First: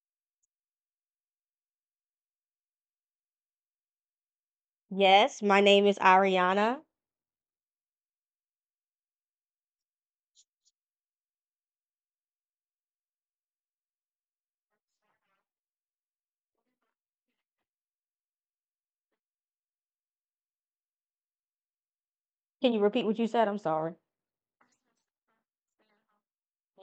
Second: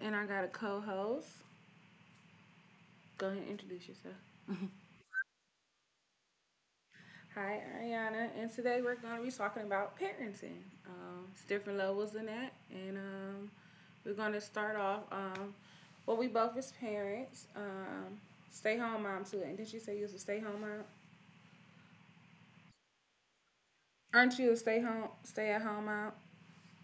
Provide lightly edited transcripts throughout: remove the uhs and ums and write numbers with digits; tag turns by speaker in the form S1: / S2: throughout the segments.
S1: and I got a co host. Go ahead and introduce yourself.
S2: Yes, my name is Ariana.
S1: Hi, Ariana. And today we're going to be talking about parenting. It's different levels in that. And we're going to start off. Well, we both as parents. Stay home mom, too. And did you say you was a stay home mom?
S2: Can you repeat what you said? I'm sorry.
S1: Aren't you a stay home, stay at home mom?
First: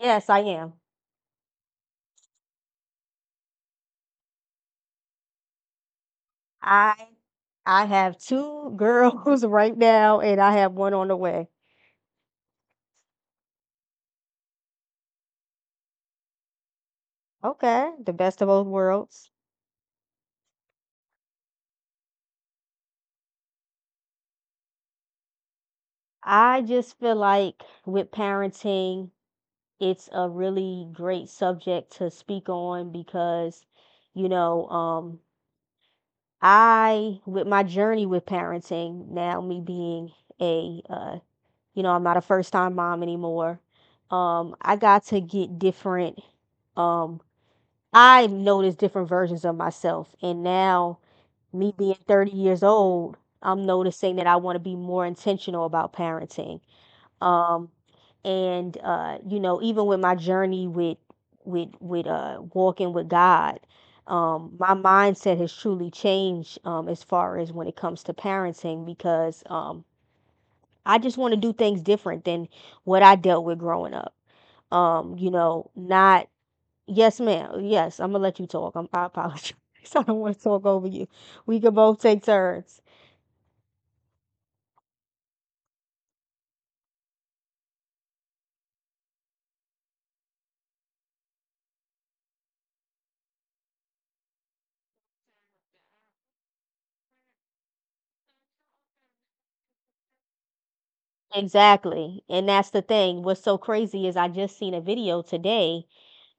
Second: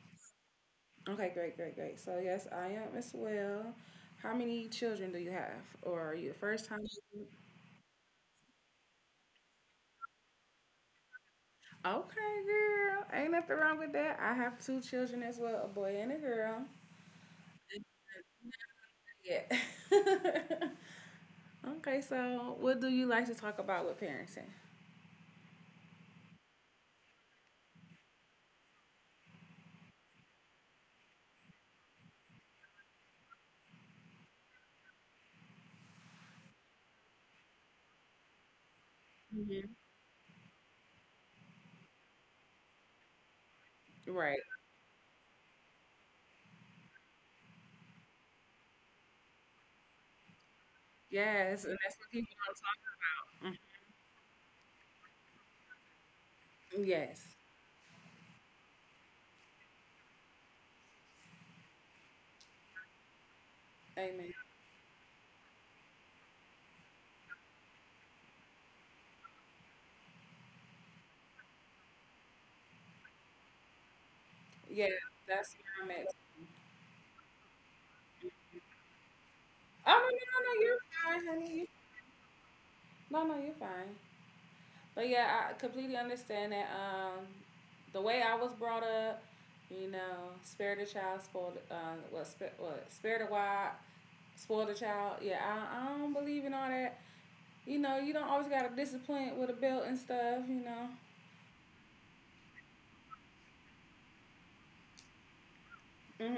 S2: Yes, I am.
S1: Okay, great, great, great. So, yes, I am as well. How many children do you have? Or are you a first time?
S2: I I have two girls right now and I have one on the way.
S1: Okay, girl. Ain't nothing wrong with that. I have two children as well, a boy and a girl.
S2: Okay, the best of both worlds.
S1: Yeah. Okay, so what do you like to talk about with parenting?
S2: I just feel like with parenting, it's a really great subject to speak on because, you know, um, I, with my journey with parenting, now me
S1: hmm
S2: being a you know, I'm not a first time mom anymore.
S1: Right.
S2: I got to get different. Um, I noticed different versions of myself, and now
S1: Yes,
S2: me
S1: and
S2: being
S1: that's what
S2: 30
S1: people
S2: years
S1: don't
S2: old,
S1: talk
S2: I'm
S1: about.
S2: noticing that I want to be more intentional about parenting.
S1: Mhm. Yes.
S2: Um, and you know, even with my journey with with walking with God.
S1: Amen.
S2: My mindset has truly changed as far as when it comes to parenting, because I just want to do things different than what I dealt with growing up.
S1: Yeah,
S2: You
S1: that's
S2: know,
S1: where I'm at.
S2: not Yes, ma'am. Yes, I'm gonna let you talk. I'm, I apologize.
S1: Oh no,
S2: I
S1: no,
S2: don't want to
S1: no, no,
S2: talk
S1: you're
S2: over you.
S1: fine, honey.
S2: We
S1: You-
S2: can both take turns.
S1: No, no, you're fine. But yeah, I completely understand that. The way I was brought up, you know, spare the child, spoil the, what, spare the wild, spoil the child. Yeah, I don't believe in all that. You know, you don't always gotta discipline with a belt and stuff. You know.
S2: Exactly. And that's the thing. What's so crazy is I just seen a video today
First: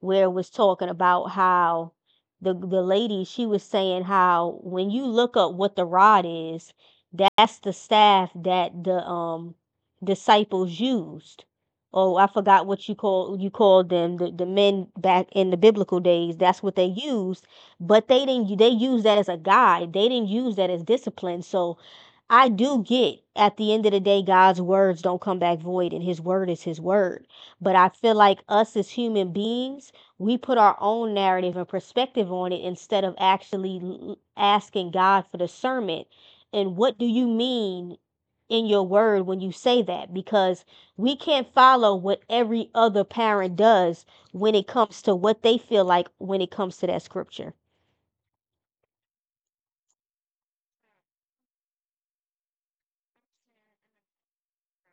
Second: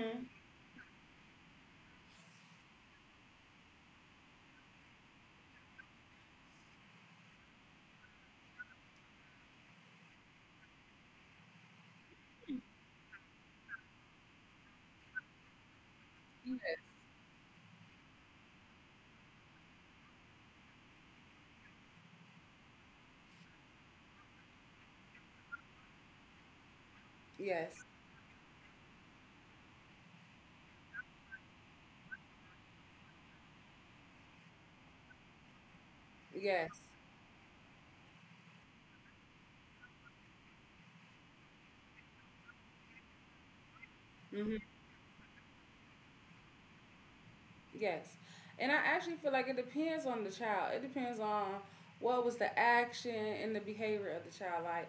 S2: where it was talking about how the lady, she was saying how when you look up what the rod is, that's the staff that the disciples used. Oh, I forgot what you called them, the men back in the biblical days. That's what they used, but they didn't. They used that as a guide. They didn't use that as discipline. So I do get, at the end of the day, God's words don't come back void, and His word is His word. But
S1: Yes.
S2: I feel like us as human beings, we put our own narrative and perspective on it instead of actually asking God for discernment.
S1: Yes.
S2: And what do you mean in your word when you say that? Because we can't follow what every other parent does when
S1: hmm
S2: it comes to what they feel like when it comes to that scripture.
S1: Yes. And I actually feel like it depends on the child. It depends on what was the action and the behavior of the child. Like,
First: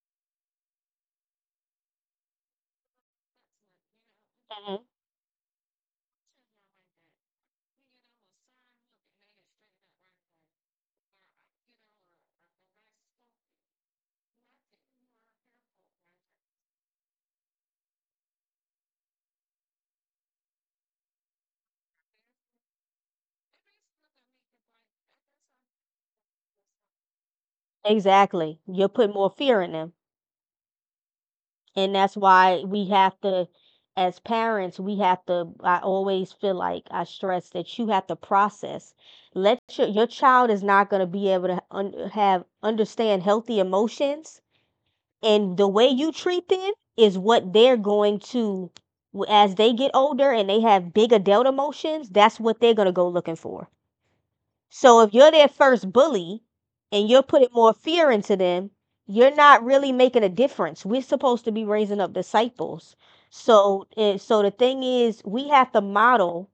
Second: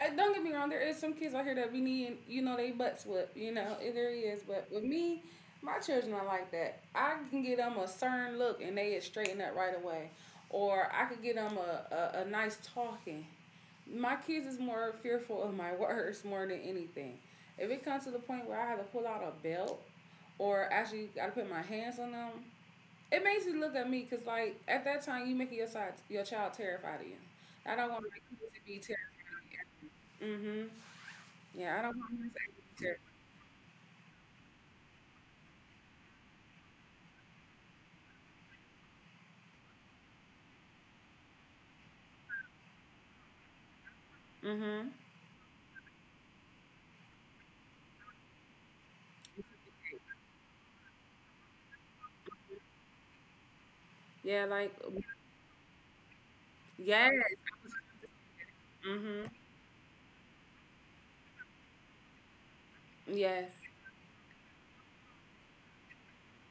S1: and don't get me wrong, there is some kids out here that be needing, you know, they butts whooped, you know, it there is. But
S2: Mhm.
S1: with me, my children are like that. I can get them a stern look and they is straighten up right away. Or I could get them a nice talking. My kids is more fearful of my words more than anything. If it comes to the point where I have to pull out a belt or actually got to put my hands on them, it makes you look at me because, like, at that time, you making your, side, your child terrified of you. I don't want my kids
S2: Exactly.
S1: to be
S2: You'll put more fear in them.
S1: terrified of me. Mm-hmm. Yeah, I
S2: And
S1: don't
S2: that's
S1: want him
S2: why we
S1: either.
S2: have to, as parents, we have to, I always feel like I stress that you have to process. Let your child is not going to be able to un- have understand healthy emotions,
S1: Mhm.
S2: and the way you treat them is what they're going to, as they get older and they have big adult emotions, that's what they're going to go looking for.
S1: Yeah, like
S2: So if you're their first bully and you're
S1: yes.
S2: putting more fear into them,
S1: Mhm.
S2: you're not really making a difference. We're supposed to be raising up disciples.
S1: Yes.
S2: So the thing is, we have to model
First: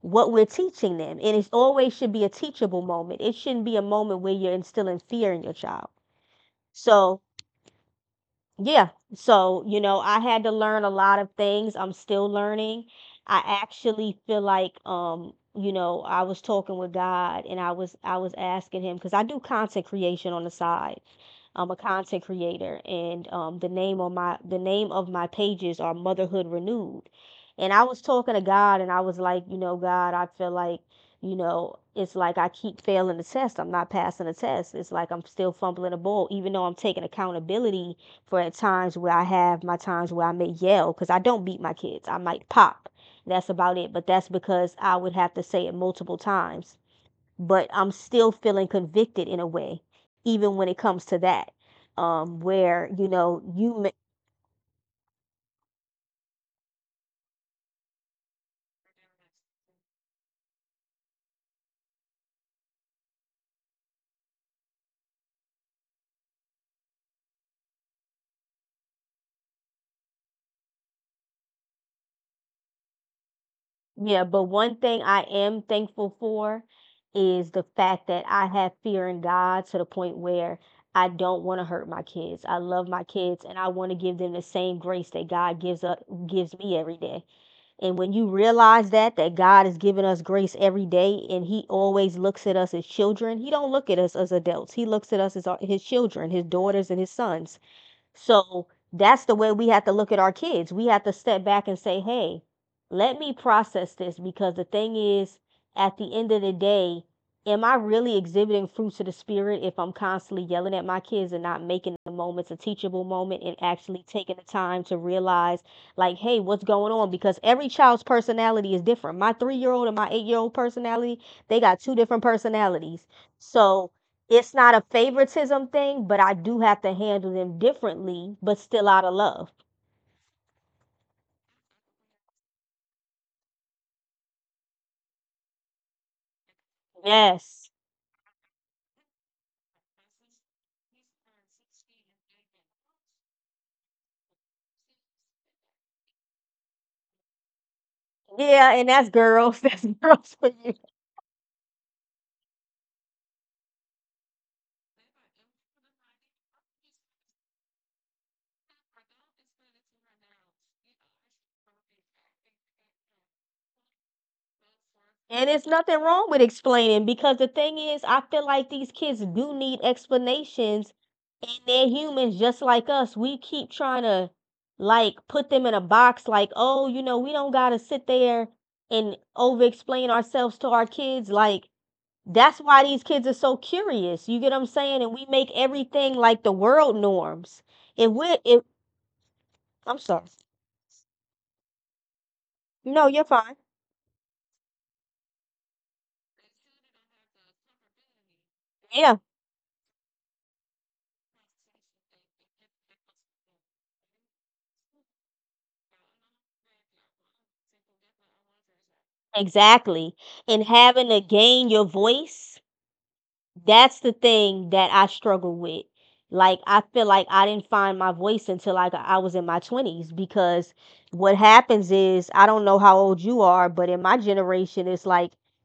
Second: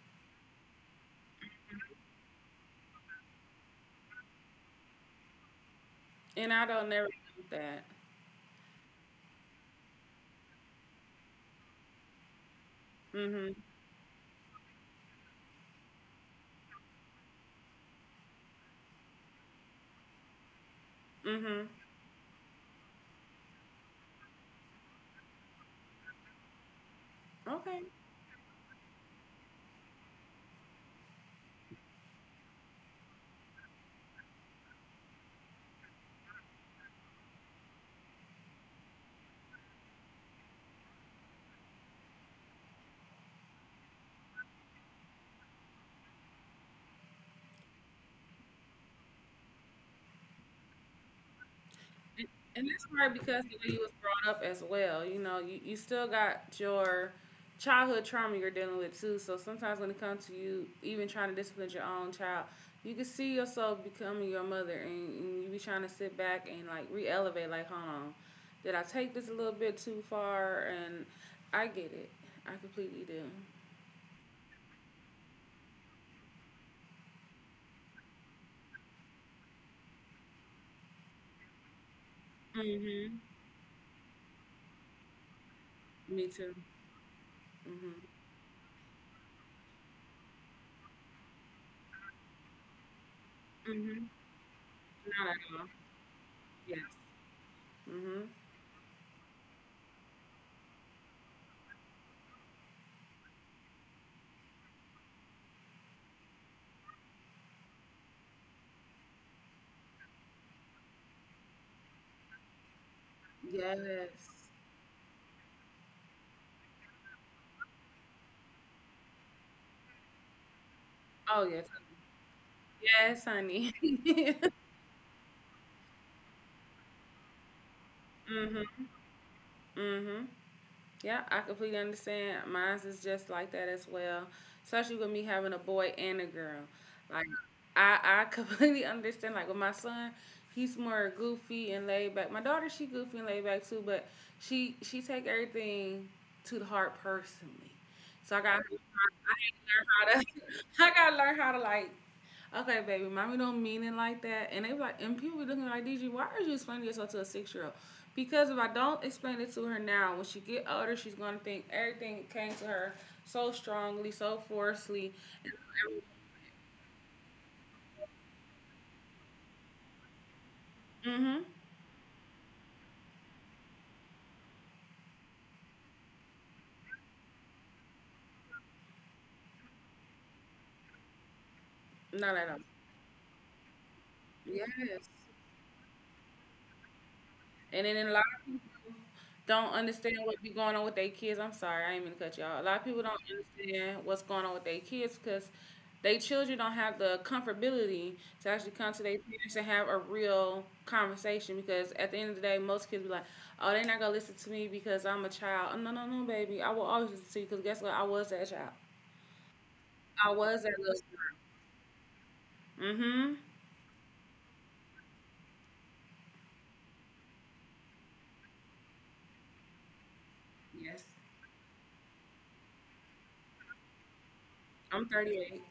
S2: what we're teaching them. And it always should be a teachable moment. It shouldn't be a moment where you're instilling fear in your child.
S1: And I don't never
S2: So
S1: do that.
S2: yeah. So, you know, I had to learn a lot of things. I'm still learning.
S1: Mhm.
S2: I actually feel like, you know, I was talking with God and I was asking him because I do content creation on the side.
S1: Mhm.
S2: I'm a content creator, and the name on my the name of my pages are Motherhood Renewed. And
S1: Okay.
S2: I was talking to God and I was like, you know, God, I feel like, you know, it's like I keep failing the test. I'm not passing the test. It's like I'm still fumbling the ball, even though I'm taking accountability for, at times where I have my times where I may yell, because I don't beat my kids. I might pop. That's about it. But that's because I would have to say it multiple times. But I'm still feeling convicted in a way, even when it comes to that.
S1: And, and
S2: Where
S1: that's
S2: you
S1: hard
S2: know
S1: because the
S2: you
S1: way you
S2: ma-
S1: was brought up as well. You know, you still got your childhood trauma you're dealing with too. So sometimes when it comes to you even trying to discipline your own child, you can see yourself becoming your mother and you be trying to sit back and like re elevate, like, hold on, did I take this a little bit too far? And I get it. I completely do.
S2: Yeah. But one thing I am thankful for is the fact that I have fear in God to the point where I don't want to hurt my kids. I love my
S1: hmm
S2: kids and I want to give them the same grace that God gives up
S1: Me too.
S2: gives me every day. And when
S1: hmm
S2: you realize that God is giving us grace every day, and he always looks at us as children, he don't look at
S1: hmm
S2: us as adults. He looks at
S1: Not
S2: us as
S1: at all.
S2: his children, his
S1: Yes.
S2: daughters and his sons.
S1: hmm
S2: So that's the way we have to look at our kids. We have to step back and say, hey, let me process this, because the thing is, at the end of the day, am I really exhibiting fruits of the spirit if I'm constantly yelling at my kids and not making the moments a teachable moment and actually
S1: Yes.
S2: taking the time to realize, like, hey, what's going on? Because every child's personality is different. My 3 year old and my 8 year old personality,
S1: Oh
S2: they
S1: yeah,
S2: got two different personalities.
S1: yes, honey.
S2: So, it's not a favoritism thing, but I do have to handle them differently, but
S1: Mhm.
S2: still out of love.
S1: Mhm. Yeah, I completely understand. Mine's is just like that as well. Especially with me having a boy and a girl. Like
S2: Yes.
S1: I completely understand. Like with my son, he's more goofy and laid back. My daughter, she goofy and laid back too, but she take everything to the heart personally. So I got
S2: Yeah, and that's
S1: I had
S2: girls.
S1: to learn
S2: That's
S1: how
S2: girls for
S1: to
S2: you.
S1: I gotta learn how to like, okay, baby, mommy don't mean it like that. And they be like, and people be looking like, DG, why are you explaining yourself to a 6 year old? Because if I don't explain it to her now, when she get older, she's gonna think everything came to her so strongly, so forcefully.
S2: And it's nothing wrong with explaining, because the thing is, I feel like these kids do need explanations,
S1: Mm-hmm.
S2: and they're humans just like us. We keep trying to, like, put them in a box, like, oh, you know, we don't got to sit there and over explain ourselves to our kids. Like,
S1: Not at all.
S2: that's why these kids are so curious. You get what I'm saying?
S1: Yes.
S2: And we make everything like the world norms.
S1: And then
S2: If
S1: a lot
S2: we,
S1: of people
S2: if
S1: don't
S2: I'm
S1: understand
S2: sorry,
S1: what be going on with their kids. I'm sorry, I ain't mean to cut y'all. A lot of people
S2: no,
S1: don't
S2: you're fine.
S1: understand what's going on with their kids because they children don't have the comfortability to actually come to their
S2: Yeah,
S1: parents and have a real conversation. Because at the end of the day, most kids be like, "Oh, they're not gonna listen to me because I'm a child." Oh, no, no, no, baby, I will always listen to you because guess what? I was that child.
S2: exactly.
S1: I was
S2: And
S1: that little
S2: having to gain your voice,
S1: girl. Mm-hmm.
S2: that's the thing that I struggle with. Like I feel like I didn't find my voice until like I was in my twenties, because
S1: Yes.
S2: what happens is, I don't know how old you are, but in my generation,
S1: I'm
S2: it's like,
S1: 38.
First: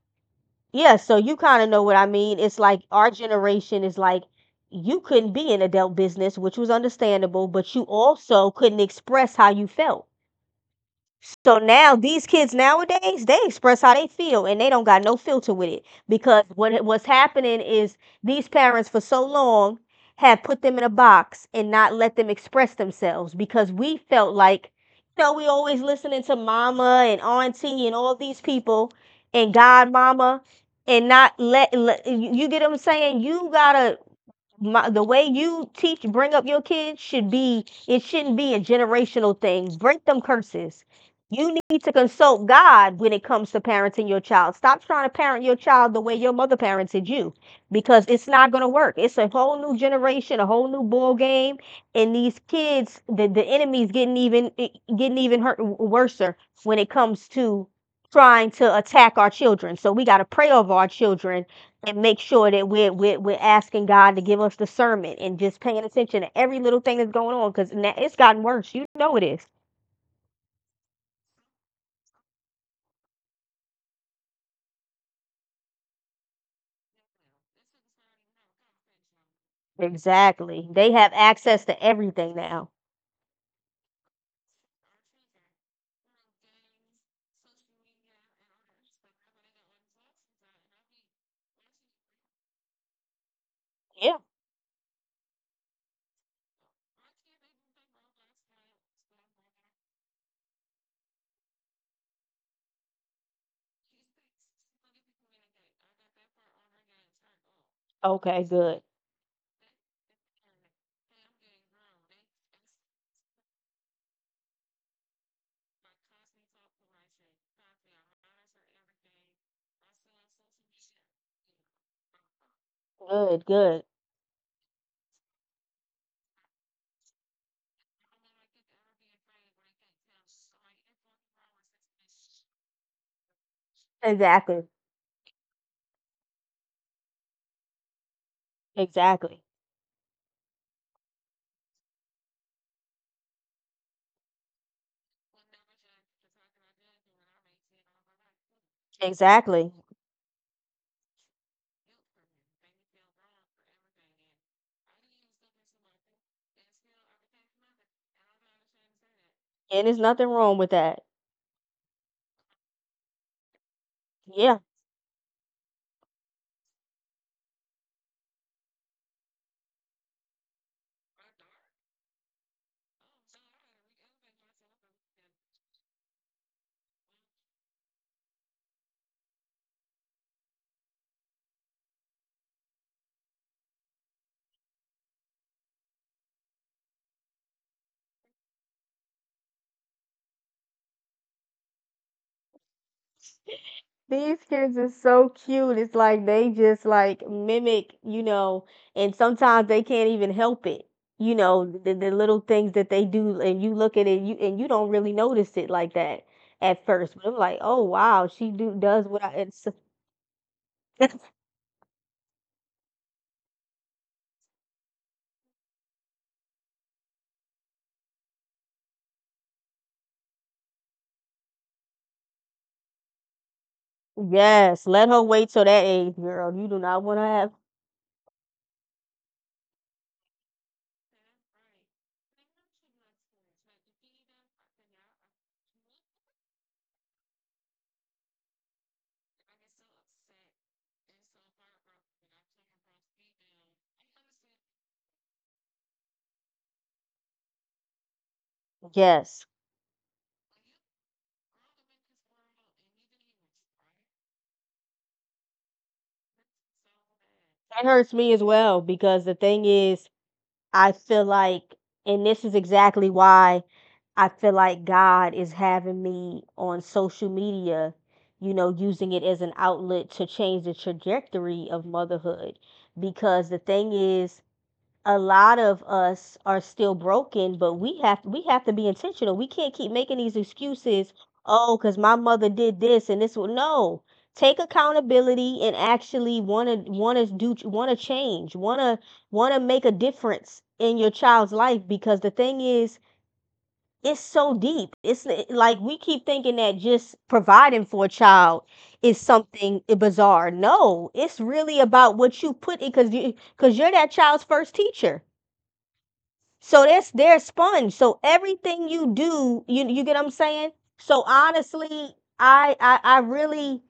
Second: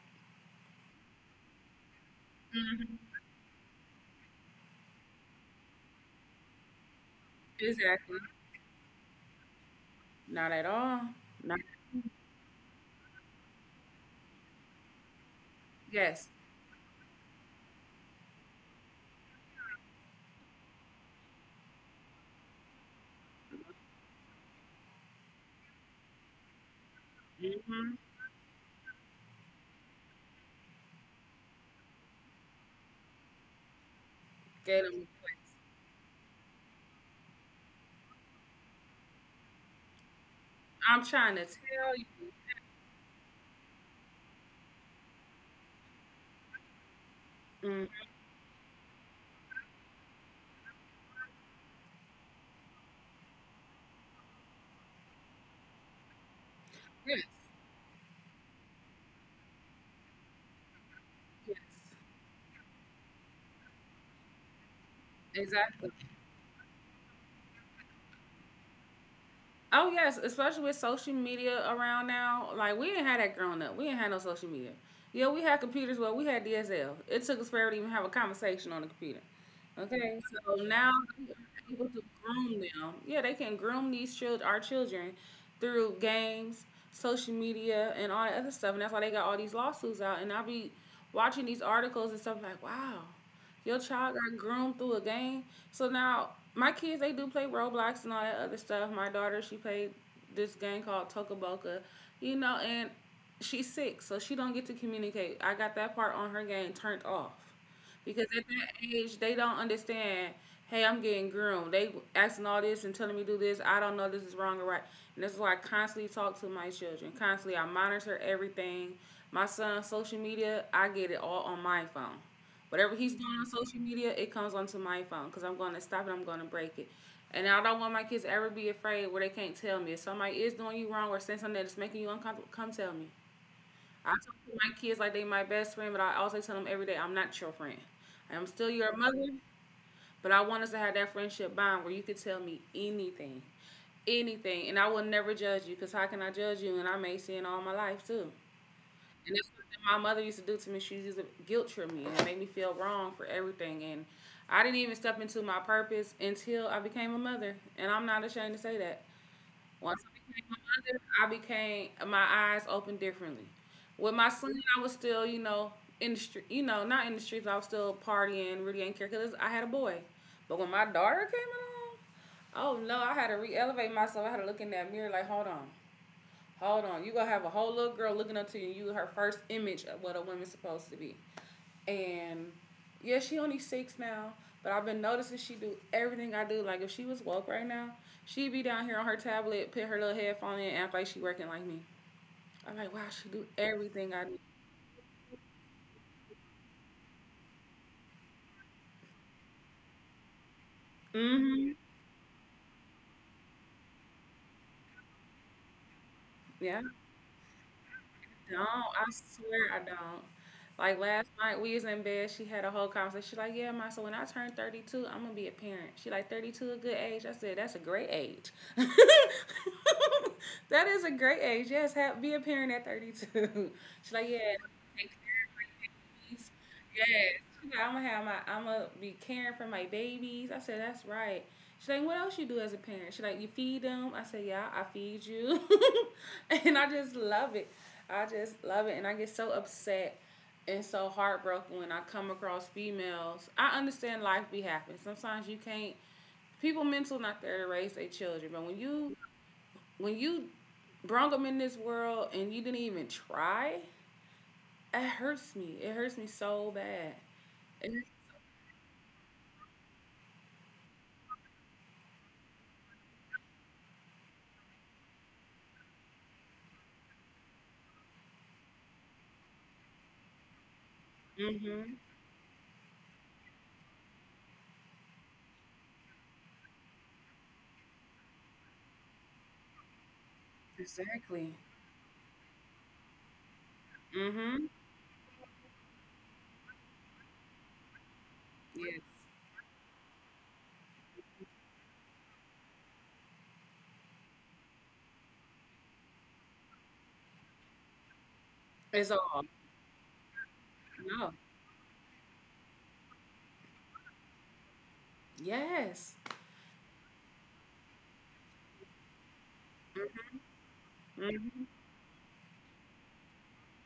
S2: yeah, so you kinda know what I mean. It's like our generation is like, you couldn't be in adult business, which was understandable, but you
S1: Exactly.
S2: also couldn't express how you felt.
S1: Not at all.
S2: So
S1: Not
S2: now these kids nowadays, they express how they feel and they don't got no filter with it,
S1: yes.
S2: because what what's happening is, these parents for so long have put them in a box and not let them express themselves, because we felt like, you know, we always listening to mama and
S1: mm
S2: auntie
S1: hmm
S2: and all these people and godmama, and not let, let you, you get what I'm saying, you got to,
S1: Get
S2: the
S1: 'em
S2: way
S1: quick.
S2: you teach, bring up your kids, should be, it shouldn't be a generational thing. Break them curses.
S1: I'm trying to
S2: You need to
S1: tell you.
S2: consult God when it comes to parenting your child. Stop trying to parent your child the way your mother parented you,
S1: Mhm.
S2: because it's not going to work. It's a whole new generation, a whole new ball game. And these kids, the enemy's getting getting even hurt worse when it
S1: Yes,
S2: comes to trying to attack our children, so we got to pray over our children,
S1: yes,
S2: and make sure that we're asking God to give us discernment, and just paying
S1: exactly.
S2: attention to every little thing that's going on, because now it's gotten worse. You know it is.
S1: Oh yes, especially with social media around now. Like we didn't have that growing up. We didn't have no social media. Yeah, we had computers, but we had DSL. It took us forever to even have a conversation on the computer. Okay,
S2: Exactly.
S1: so
S2: They
S1: now
S2: have access
S1: we're
S2: to
S1: able to
S2: everything
S1: groom
S2: now.
S1: them. Yeah, they can groom these children, our children, through games, social media, and all that other stuff. And that's why they got all these lawsuits out. And I'll be watching these articles and stuff like, wow, your
S2: Yeah.
S1: child got groomed through a game. So now my kids they do play Roblox and all that other stuff. My daughter she played this game called Tokaboka, you know, and she's six, so she don't get to communicate. I got that part on her game turned off because
S2: Okay.
S1: at
S2: Good.
S1: that age they don't understand. Hey, I'm getting groomed. They asking all this and telling me do this. I don't know this is wrong or right, and that's why I constantly talk to my children. Constantly, I monitor everything. My son's social media, I get it all on my phone. Whatever he's doing
S2: Good.
S1: on
S2: Good.
S1: social media, it comes onto my phone because I'm going to stop it. I'm going to break it. And I don't want my kids to ever be afraid where they can't tell me. If somebody is doing you wrong or saying something that's making you uncomfortable, come tell me. I talk to
S2: Exactly.
S1: my kids like they my best friend, but I also tell them every day I'm not your friend. I am still your mother,
S2: Exactly.
S1: but I want us to have that friendship bond where you can tell me anything. Anything. And I will never judge you because how can I judge you? And I may sin all my life too. And that's
S2: Exactly.
S1: what my mother used to do to me. She used to guilt trip me and make me feel wrong for everything. And I didn't even step into my purpose until I became a mother. And I'm not ashamed to say that.
S2: And there's
S1: Once I
S2: nothing
S1: became
S2: wrong
S1: a
S2: with that.
S1: mother, I became my eyes opened differently. With my son,
S2: Yeah.
S1: I was still, you know, in the street, you know, not in the streets, but I was still partying, really didn't care because I had a boy. But when my daughter came along, oh no, I had to re-elevate myself. I had to look in that mirror like, hold on. Hold on, you gonna have a whole little girl looking up to you. And you her first image of what a woman's supposed to be, and yeah, she only six now. But I've been noticing she do everything I do. Like if she was woke right now, she'd be down here on her tablet, put her little headphone in, and act like she working like me. I'm like, wow, she do everything I do.
S2: So cute. It's like they just like mimic, you know, and sometimes they can't even help it. You know,
S1: hmm
S2: the little things that they do, and you look at it, you, and you don't really notice it like that
S1: Yeah.
S2: at first. But I'm like, oh wow, she
S1: Don't.
S2: do
S1: I
S2: does what I.
S1: swear
S2: It's,
S1: I don't. Like last night we was in bed. She had a whole conversation. She like, yeah, ma. So when I turn 32, I'm gonna be a parent. She like 32 a good age. I said that's a great age. That is a great age. Yes, have, be a parent at 32. She like, yeah.
S2: yes, let her wait till that age, girl. You do not
S1: Yes.
S2: want to have,
S1: She's like, I'm gonna have my I'm gonna be caring for my babies. I said, That's right. She's like, What else you do as a parent? She's like, You feed them. I said, Yeah, I feed you. And I just love it. I just love it. And I get so upset and so heartbroken when I come across females. I understand life be happening. Sometimes you can't people mental not there to raise their children, but
S2: yes.
S1: when you brung them in this world and you didn't even try, it hurts me. It hurts me so bad.
S2: That hurts me as well, because the thing is, I feel like, and this is exactly why I feel like God is having me on social media, you know, using it as an outlet to change the trajectory of
S1: Mm-hmm.
S2: motherhood. Because the thing is, a lot of us are still broken, but we have to be intentional. We can't keep making these excuses.
S1: Exactly.
S2: Oh, because my mother did this and this. Will no, take
S1: Mm-hmm.
S2: accountability and actually want to do want to change,
S1: Yes.
S2: want to make a difference in your child's life. Because the thing is, it's so deep. It's like we keep thinking that just providing for a child
S1: It's
S2: is
S1: all.
S2: something bizarre. No,
S1: No.
S2: it's really about what you put in, because you, because you're that child's first teacher,
S1: Yes.
S2: so that's their sponge. So everything you do, you get what I'm
S1: Mm-hmm.
S2: saying? So
S1: Mm-hmm.
S2: honestly, I really,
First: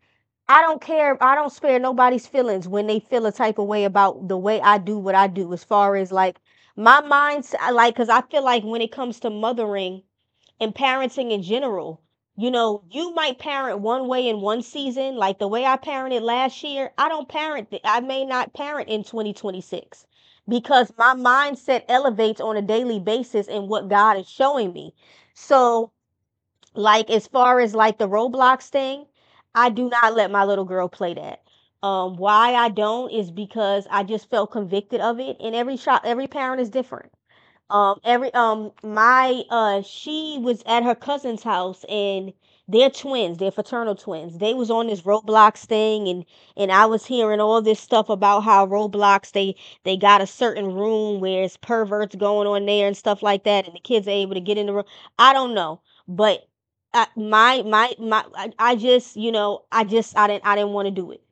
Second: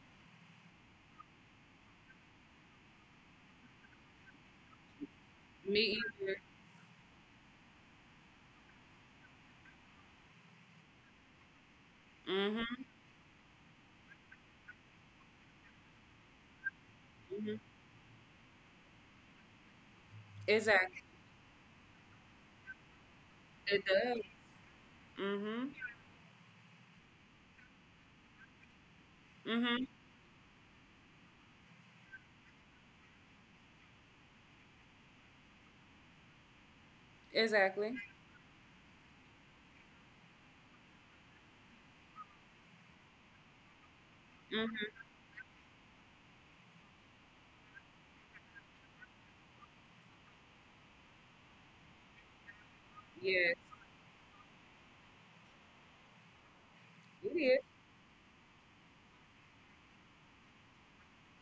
S2: I don't care. I don't spare nobody's feelings when they feel a type of way about the way I do what I do. As
S1: Me
S2: far as
S1: either.
S2: like my mind's I like, cause I feel like when it comes to mothering and parenting in general, you
S1: Mm-hmm.
S2: know, you might parent one way in one season, like the way I parented last year.
S1: Mm-hmm.
S2: I may not parent in 2026 because
S1: Exactly.
S2: my mindset elevates on a daily basis in
S1: It
S2: what
S1: does.
S2: God is showing me.
S1: Mm-hmm.
S2: So, like as far as like the Roblox thing, I
S1: Mm-hmm.
S2: do not let my little girl play that. Why I don't is because I just felt convicted of it, and every child, every parent is different.
S1: Exactly.
S2: Every my She was at her cousin's house, and they're twins. They're fraternal twins. They was on
S1: Mm-hmm.
S2: this Roblox thing, and I was hearing all this stuff about how Roblox they got a certain room where it's perverts going on there and stuff like
S1: Yes.
S2: that, and the kids are able to get in the room. I don't know, but I,
S1: It is.
S2: my I just you know I just I didn't want to do it.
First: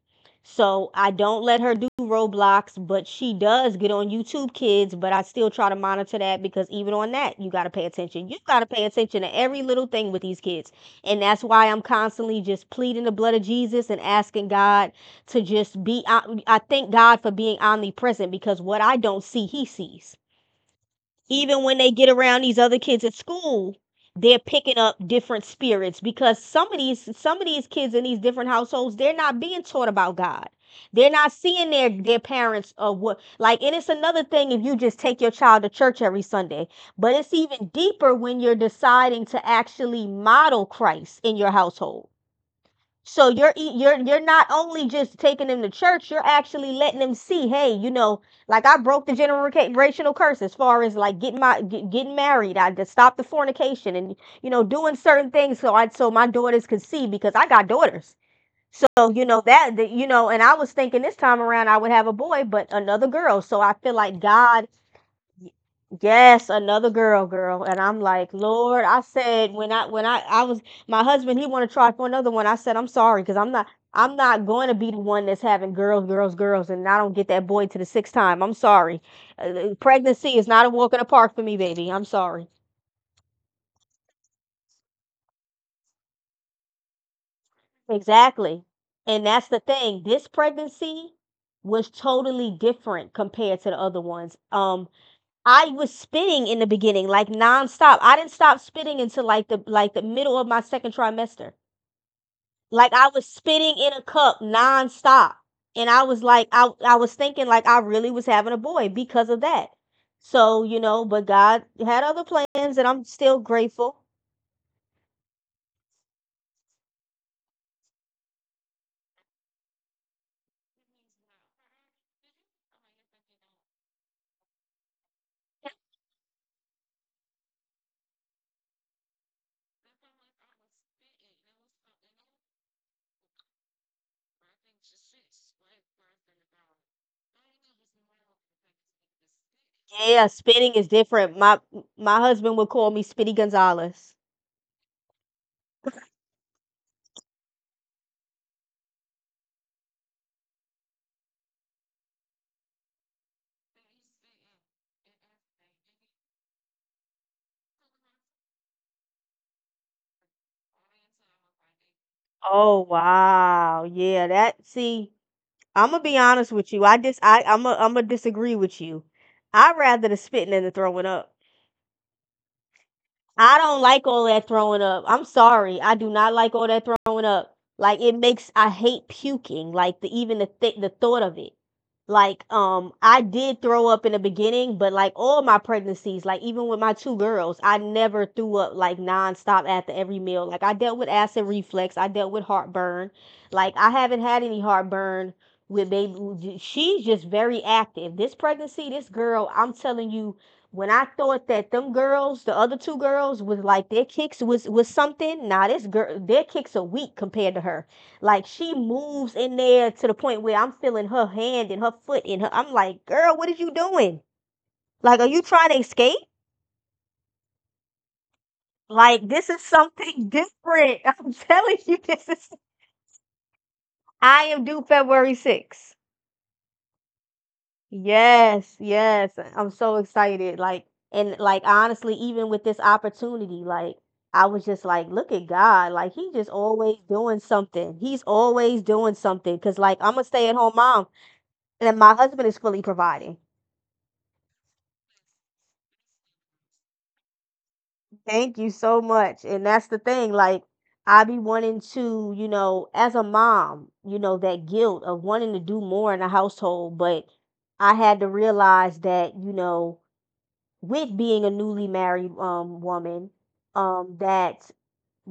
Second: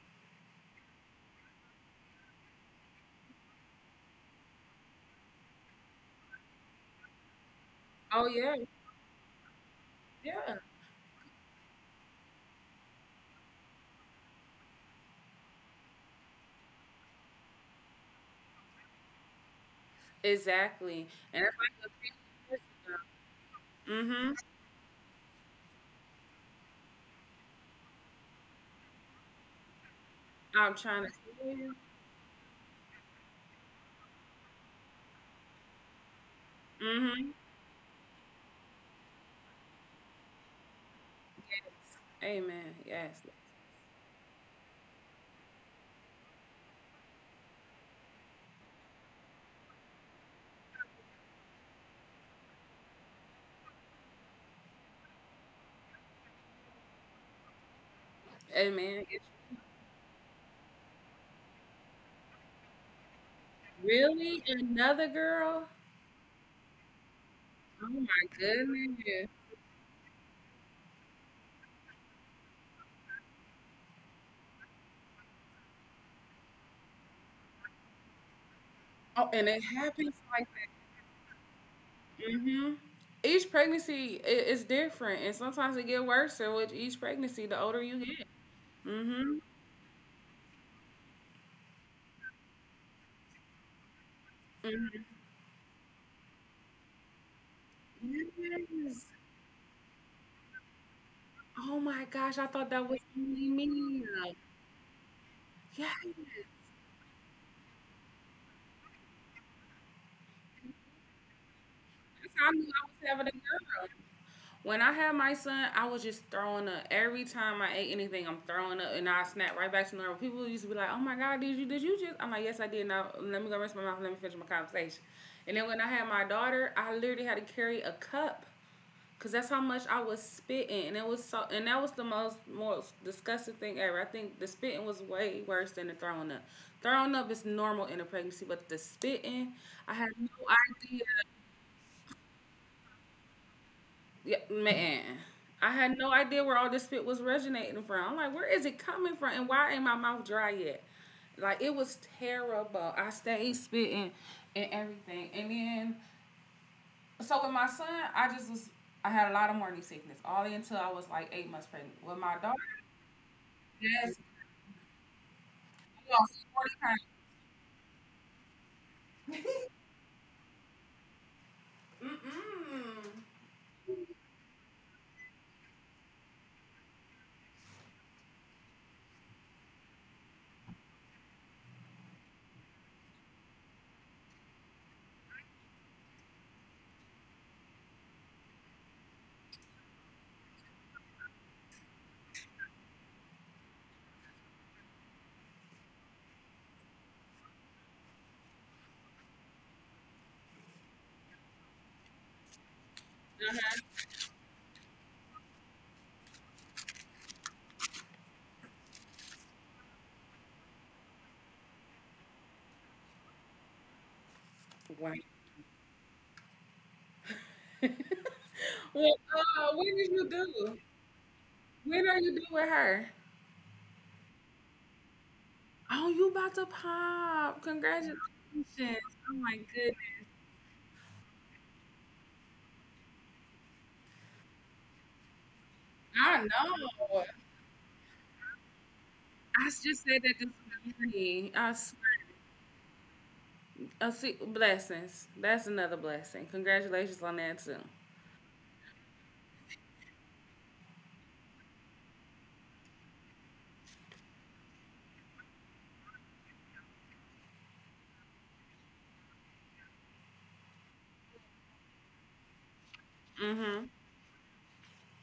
S2: So I don't let her do Roblox, but she does get on YouTube Kids, but I still try to monitor that because even on that, you got to pay attention.
S1: Oh
S2: You got
S1: yeah.
S2: to pay attention to every little thing with these
S1: Yeah.
S2: kids. And that's why I'm constantly just pleading the blood of Jesus and asking God to just I thank God for being omnipresent because what I don't see, he sees
S1: Exactly. And if
S2: even when
S1: I
S2: they
S1: could
S2: get around these
S1: pick
S2: other kids at school,
S1: Mm-hmm.
S2: they're picking up different spirits because some of these kids in these different households, they're not being taught about God.
S1: I'm trying
S2: They're
S1: to
S2: not
S1: tell
S2: seeing
S1: you.
S2: their parents or what like, and it's another thing if you just take your child to church every Sunday, but it's
S1: Mm-hmm.
S2: even deeper when you're deciding to actually model Christ in your household,
S1: Amen. Yes.
S2: so you're not only just taking them to church, you're actually letting them see, hey, you know, like I broke the generational curse as far as like getting married, I just stopped the fornication, and you know, doing certain things so I so my daughters could see because I got daughters. So
S1: Amen.
S2: you
S1: It's
S2: know that, you know, and I was thinking this time around I would have a boy, but another girl. So I feel like
S1: really
S2: God
S1: another
S2: Y-
S1: girl?
S2: yes, another girl, girl. And I'm
S1: Oh
S2: like,
S1: my
S2: Lord, I
S1: goodness.
S2: said when I was my husband, he want to try for another one. I said, I'm sorry, because I'm not going to be the one that's having girls, girls, girls, and I don't get that boy to the sixth time. I'm sorry.
S1: Oh, and it happens
S2: Pregnancy is
S1: like
S2: not a walk in the park for me, baby. I'm sorry.
S1: hmm each pregnancy is different, and sometimes it get worse. And with each pregnancy, the older you get.
S2: Exactly. And that's
S1: Mm-hmm.
S2: the thing. This pregnancy was totally different compared to the other ones.
S1: hmm
S2: I was spitting in the beginning, like nonstop. I didn't stop spitting
S1: Yes.
S2: until like the middle of my second trimester.
S1: Oh my gosh, I thought
S2: Like
S1: that was
S2: I was
S1: only
S2: spitting in a
S1: me.
S2: cup nonstop. And
S1: Yes.
S2: I was like,
S1: That's
S2: I was thinking like I really was having a boy because of that. So, you know, but God had other
S1: how I knew
S2: plans and
S1: I
S2: I'm
S1: was having a
S2: still
S1: girl.
S2: grateful.
S1: When I had my son, I was just throwing up. Every time I ate anything, I'm throwing up, and I snap right back to normal. People used to be like, "Oh my God, did you? Did you just?" I'm like, "Yes, I did." Now let me go rinse my mouth. Let me finish my conversation. And then when I had my daughter, I literally had to carry a cup. Cause that's how much I was spitting, and it was so, and that was the most disgusting thing ever. I think the spitting was way worse than the throwing up. Throwing up is normal in a pregnancy, but the spitting, I had
S2: Yeah,
S1: no
S2: spitting is
S1: idea.
S2: different. My husband would call me Spitty Gonzalez.
S1: Yeah, man, I had no idea where all this spit was originating from. I'm like, where is it coming from, and why ain't my mouth dry yet? Like it was terrible. I stayed spitting and everything, and then so with my son, I just was, I had a lot of morning sickness all the way until I was like 8 months pregnant. With my daughter,
S2: Oh wow.
S1: yes,
S2: Yeah, that see, I'm gonna
S1: I
S2: be honest
S1: lost
S2: with
S1: forty
S2: you. I
S1: pounds.
S2: just I I'm I am a. I'm gonna disagree with you. I'd rather the spitting than the throwing up.
S1: Mm-mm.
S2: I don't like all that throwing up. I'm sorry. I do not like all that throwing up. Like it makes I hate puking. Like the even the th- the thought of it. Like I did throw up in the beginning, but like all my pregnancies, like even with my two girls, I never threw up like nonstop after every meal. Like I dealt with acid reflux, I dealt with heartburn. Like I haven't had any heartburn with baby. She's just very active. This pregnancy, this girl, I'm telling you, when I thought that them girls, the other two girls, was like
S1: Uh-huh.
S2: their kicks was something. Now this girl, their kicks are weak compared to her. Like she moves in there to the point where I'm feeling her hand and her foot and her. I'm like, girl, what are you doing? Like,
S1: Wow.
S2: are you trying to escape? Like, this is
S1: When did
S2: something
S1: you do?
S2: different. I'm telling you,
S1: When are
S2: this
S1: you
S2: is.
S1: due with her?
S2: I am due February 6th.
S1: Oh, you about to pop! Congratulations!
S2: Yes, yes.
S1: Oh my
S2: I'm so
S1: goodness!
S2: excited. Like, and like, honestly, even with this opportunity, like, I was just like, look at God. Like, he
S1: I
S2: just always
S1: know. I
S2: doing something. He's always doing something. Cause, like,
S1: just
S2: I'm a
S1: said that
S2: stay at home
S1: this
S2: mom
S1: morning. I
S2: and
S1: swear.
S2: my husband is fully providing.
S1: I see blessings. That's another blessing. Congratulations on that too.
S2: Thank you so much. And that's the thing. Like, I be wanting to, you know, as a mom, you know, that guilt of wanting to do more in the household. But I had to realize that, you know, with being a newly married, woman,
S1: Mhm.
S2: that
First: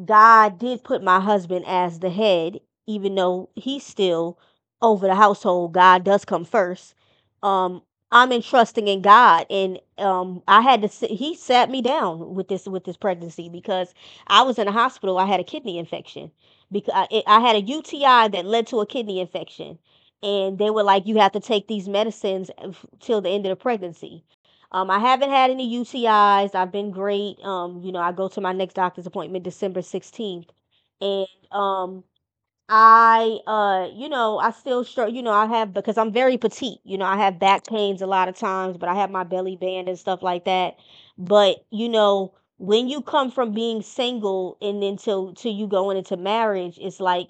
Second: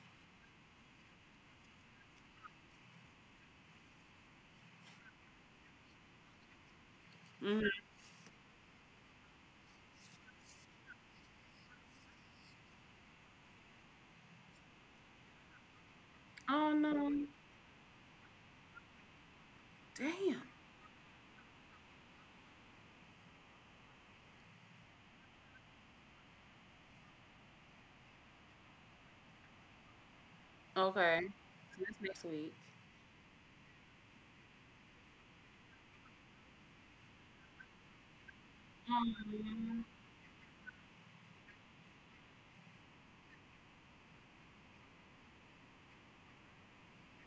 S2: God did put my husband as the head, even though he's still over the household. God does come first.
S1: Mhm.
S2: Um, I'm entrusting in God, and I had to. He sat me down with this pregnancy because I was in the hospital. I had a kidney infection
S1: Oh
S2: because
S1: no.
S2: I had a UTI that led to a kidney infection,
S1: Damn.
S2: and they were like, "You have to take these medicines till the end of the pregnancy." I haven't had any UTIs. I've been great. You know, I go to my next doctor's appointment December 16th.
S1: Okay.
S2: And
S1: So that's next week.
S2: I you know I still struggle, you know, I have, because I'm very petite, you know, I have back pains a lot of times, but I have my belly band
S1: Um,
S2: and stuff like that, but you know when you come from being single and then till you going into marriage, it's like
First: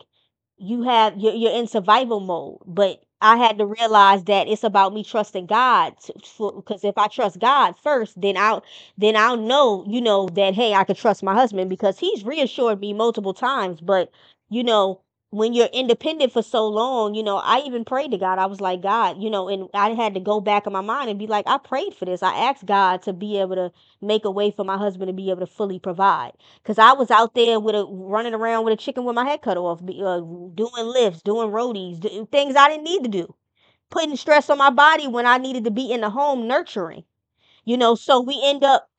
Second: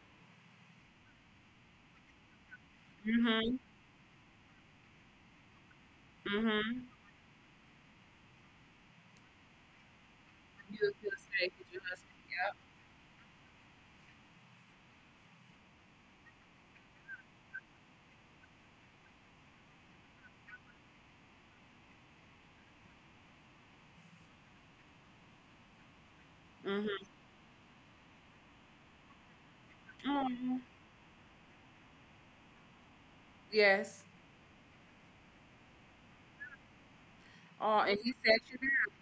S2: you're in survival mode, but I
S1: mhm.
S2: had to realize that it's about me trusting God
S1: Mhm.
S2: because if I trust God first, then I'll know, you know, that hey, I
S1: You'll
S2: could
S1: feel
S2: trust my
S1: safe
S2: husband
S1: with your
S2: because
S1: husband.
S2: he's
S1: Yep.
S2: reassured me multiple times. But you know, when you're independent for so long, you know, I even prayed to God. I was like, God, you know, and I had to go back in my mind and be like, I prayed for this. I asked God to be able to make a way for my husband to be able to fully provide. Cause I was out there with a running around with a chicken with my head cut off,
S1: Mhm. Aw.
S2: doing lifts, doing roadies, things I didn't need to do,
S1: Yes.
S2: putting stress on my body when I needed to be in the home nurturing.
S1: Oh,
S2: You know,
S1: and he
S2: so
S1: set you down.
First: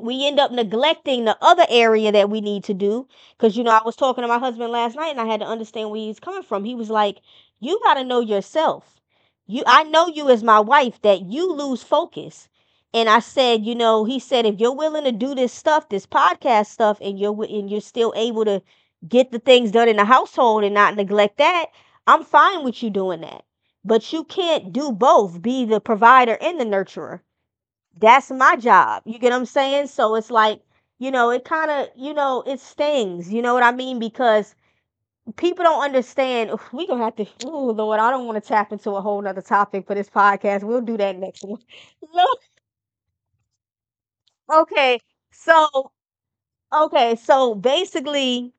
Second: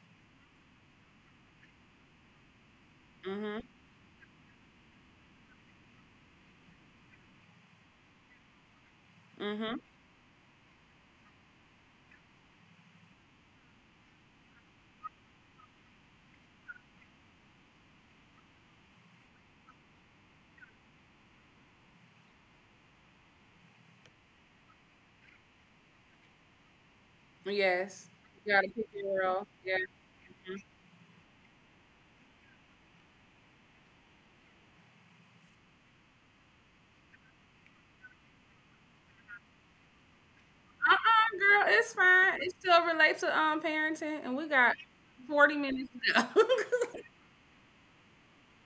S2: we end up neglecting the other area that we need to do. Cause
S1: Mhm.
S2: you know, I was talking to my husband last night and I had to understand where he was coming from. He was like, you gotta know yourself. You
S1: Mhm.
S2: I know you as my wife that you lose focus. And I said, you know, he said, if you're willing to do this stuff, this podcast stuff, and and you're still able to get the things done in the household and not neglect that, I'm fine with you doing that. But you can't do both, be the provider and the nurturer.
S1: Yes.
S2: That's
S1: You
S2: my
S1: gotta pick
S2: job.
S1: your
S2: You get what
S1: girl.
S2: I'm
S1: Yeah.
S2: saying? So it's
S1: Mhm.
S2: like, you know, it kind of, you know, it stings. You know what I mean? Because people don't understand. Oof, we gonna have to. Oh Lord, I don't want to tap into a whole nother topic for this podcast. We'll do that
S1: Uh-uh,
S2: next
S1: girl.
S2: one.
S1: It's fine.
S2: Look,
S1: It still relates to parenting, and we got
S2: okay.
S1: 40 minutes
S2: So
S1: to go.
S2: okay, so basically,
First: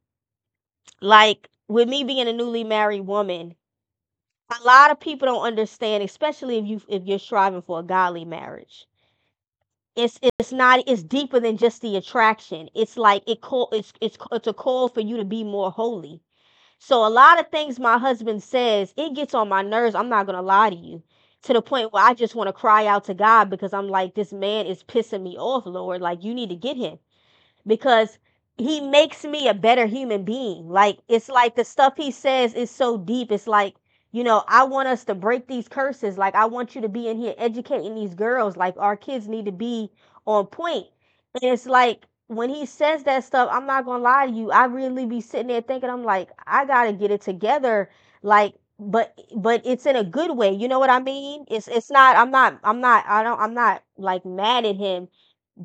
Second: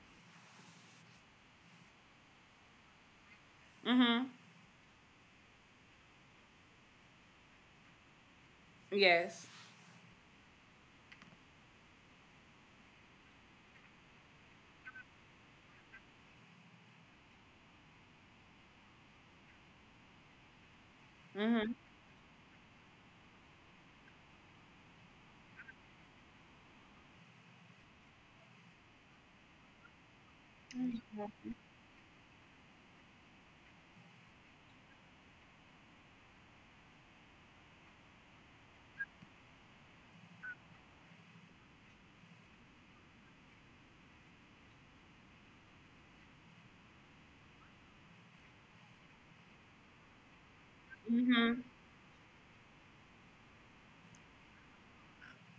S2: like with me being a newly married woman,
S1: Mhm.
S2: a lot of people don't understand, especially if you're striving for a godly marriage,
S1: Yes.
S2: it's not it's deeper than just the attraction. It's like it's a call for you to be more holy. So a lot of things my husband says, it gets on my nerves. I'm not gonna lie to you, to the
S1: Mhm.
S2: point where I just want to cry out to God because I'm like, this man is pissing me off, Lord. Like you need to get him because he makes me a better human being. Like it's
S1: Mhm.
S2: like the stuff he says is so deep. It's like, you know, I want us to break these curses. Like I want you to be in here educating these girls. Like our kids need to be on point. And it's like when he says that stuff, I'm not gonna lie to you. I really be sitting there thinking, I'm like, I gotta get it together. Like, but it's in a good way. You know what I mean?
S1: Mhm.
S2: It's not. I'm not. I'm not. I don't. I'm not like mad at him.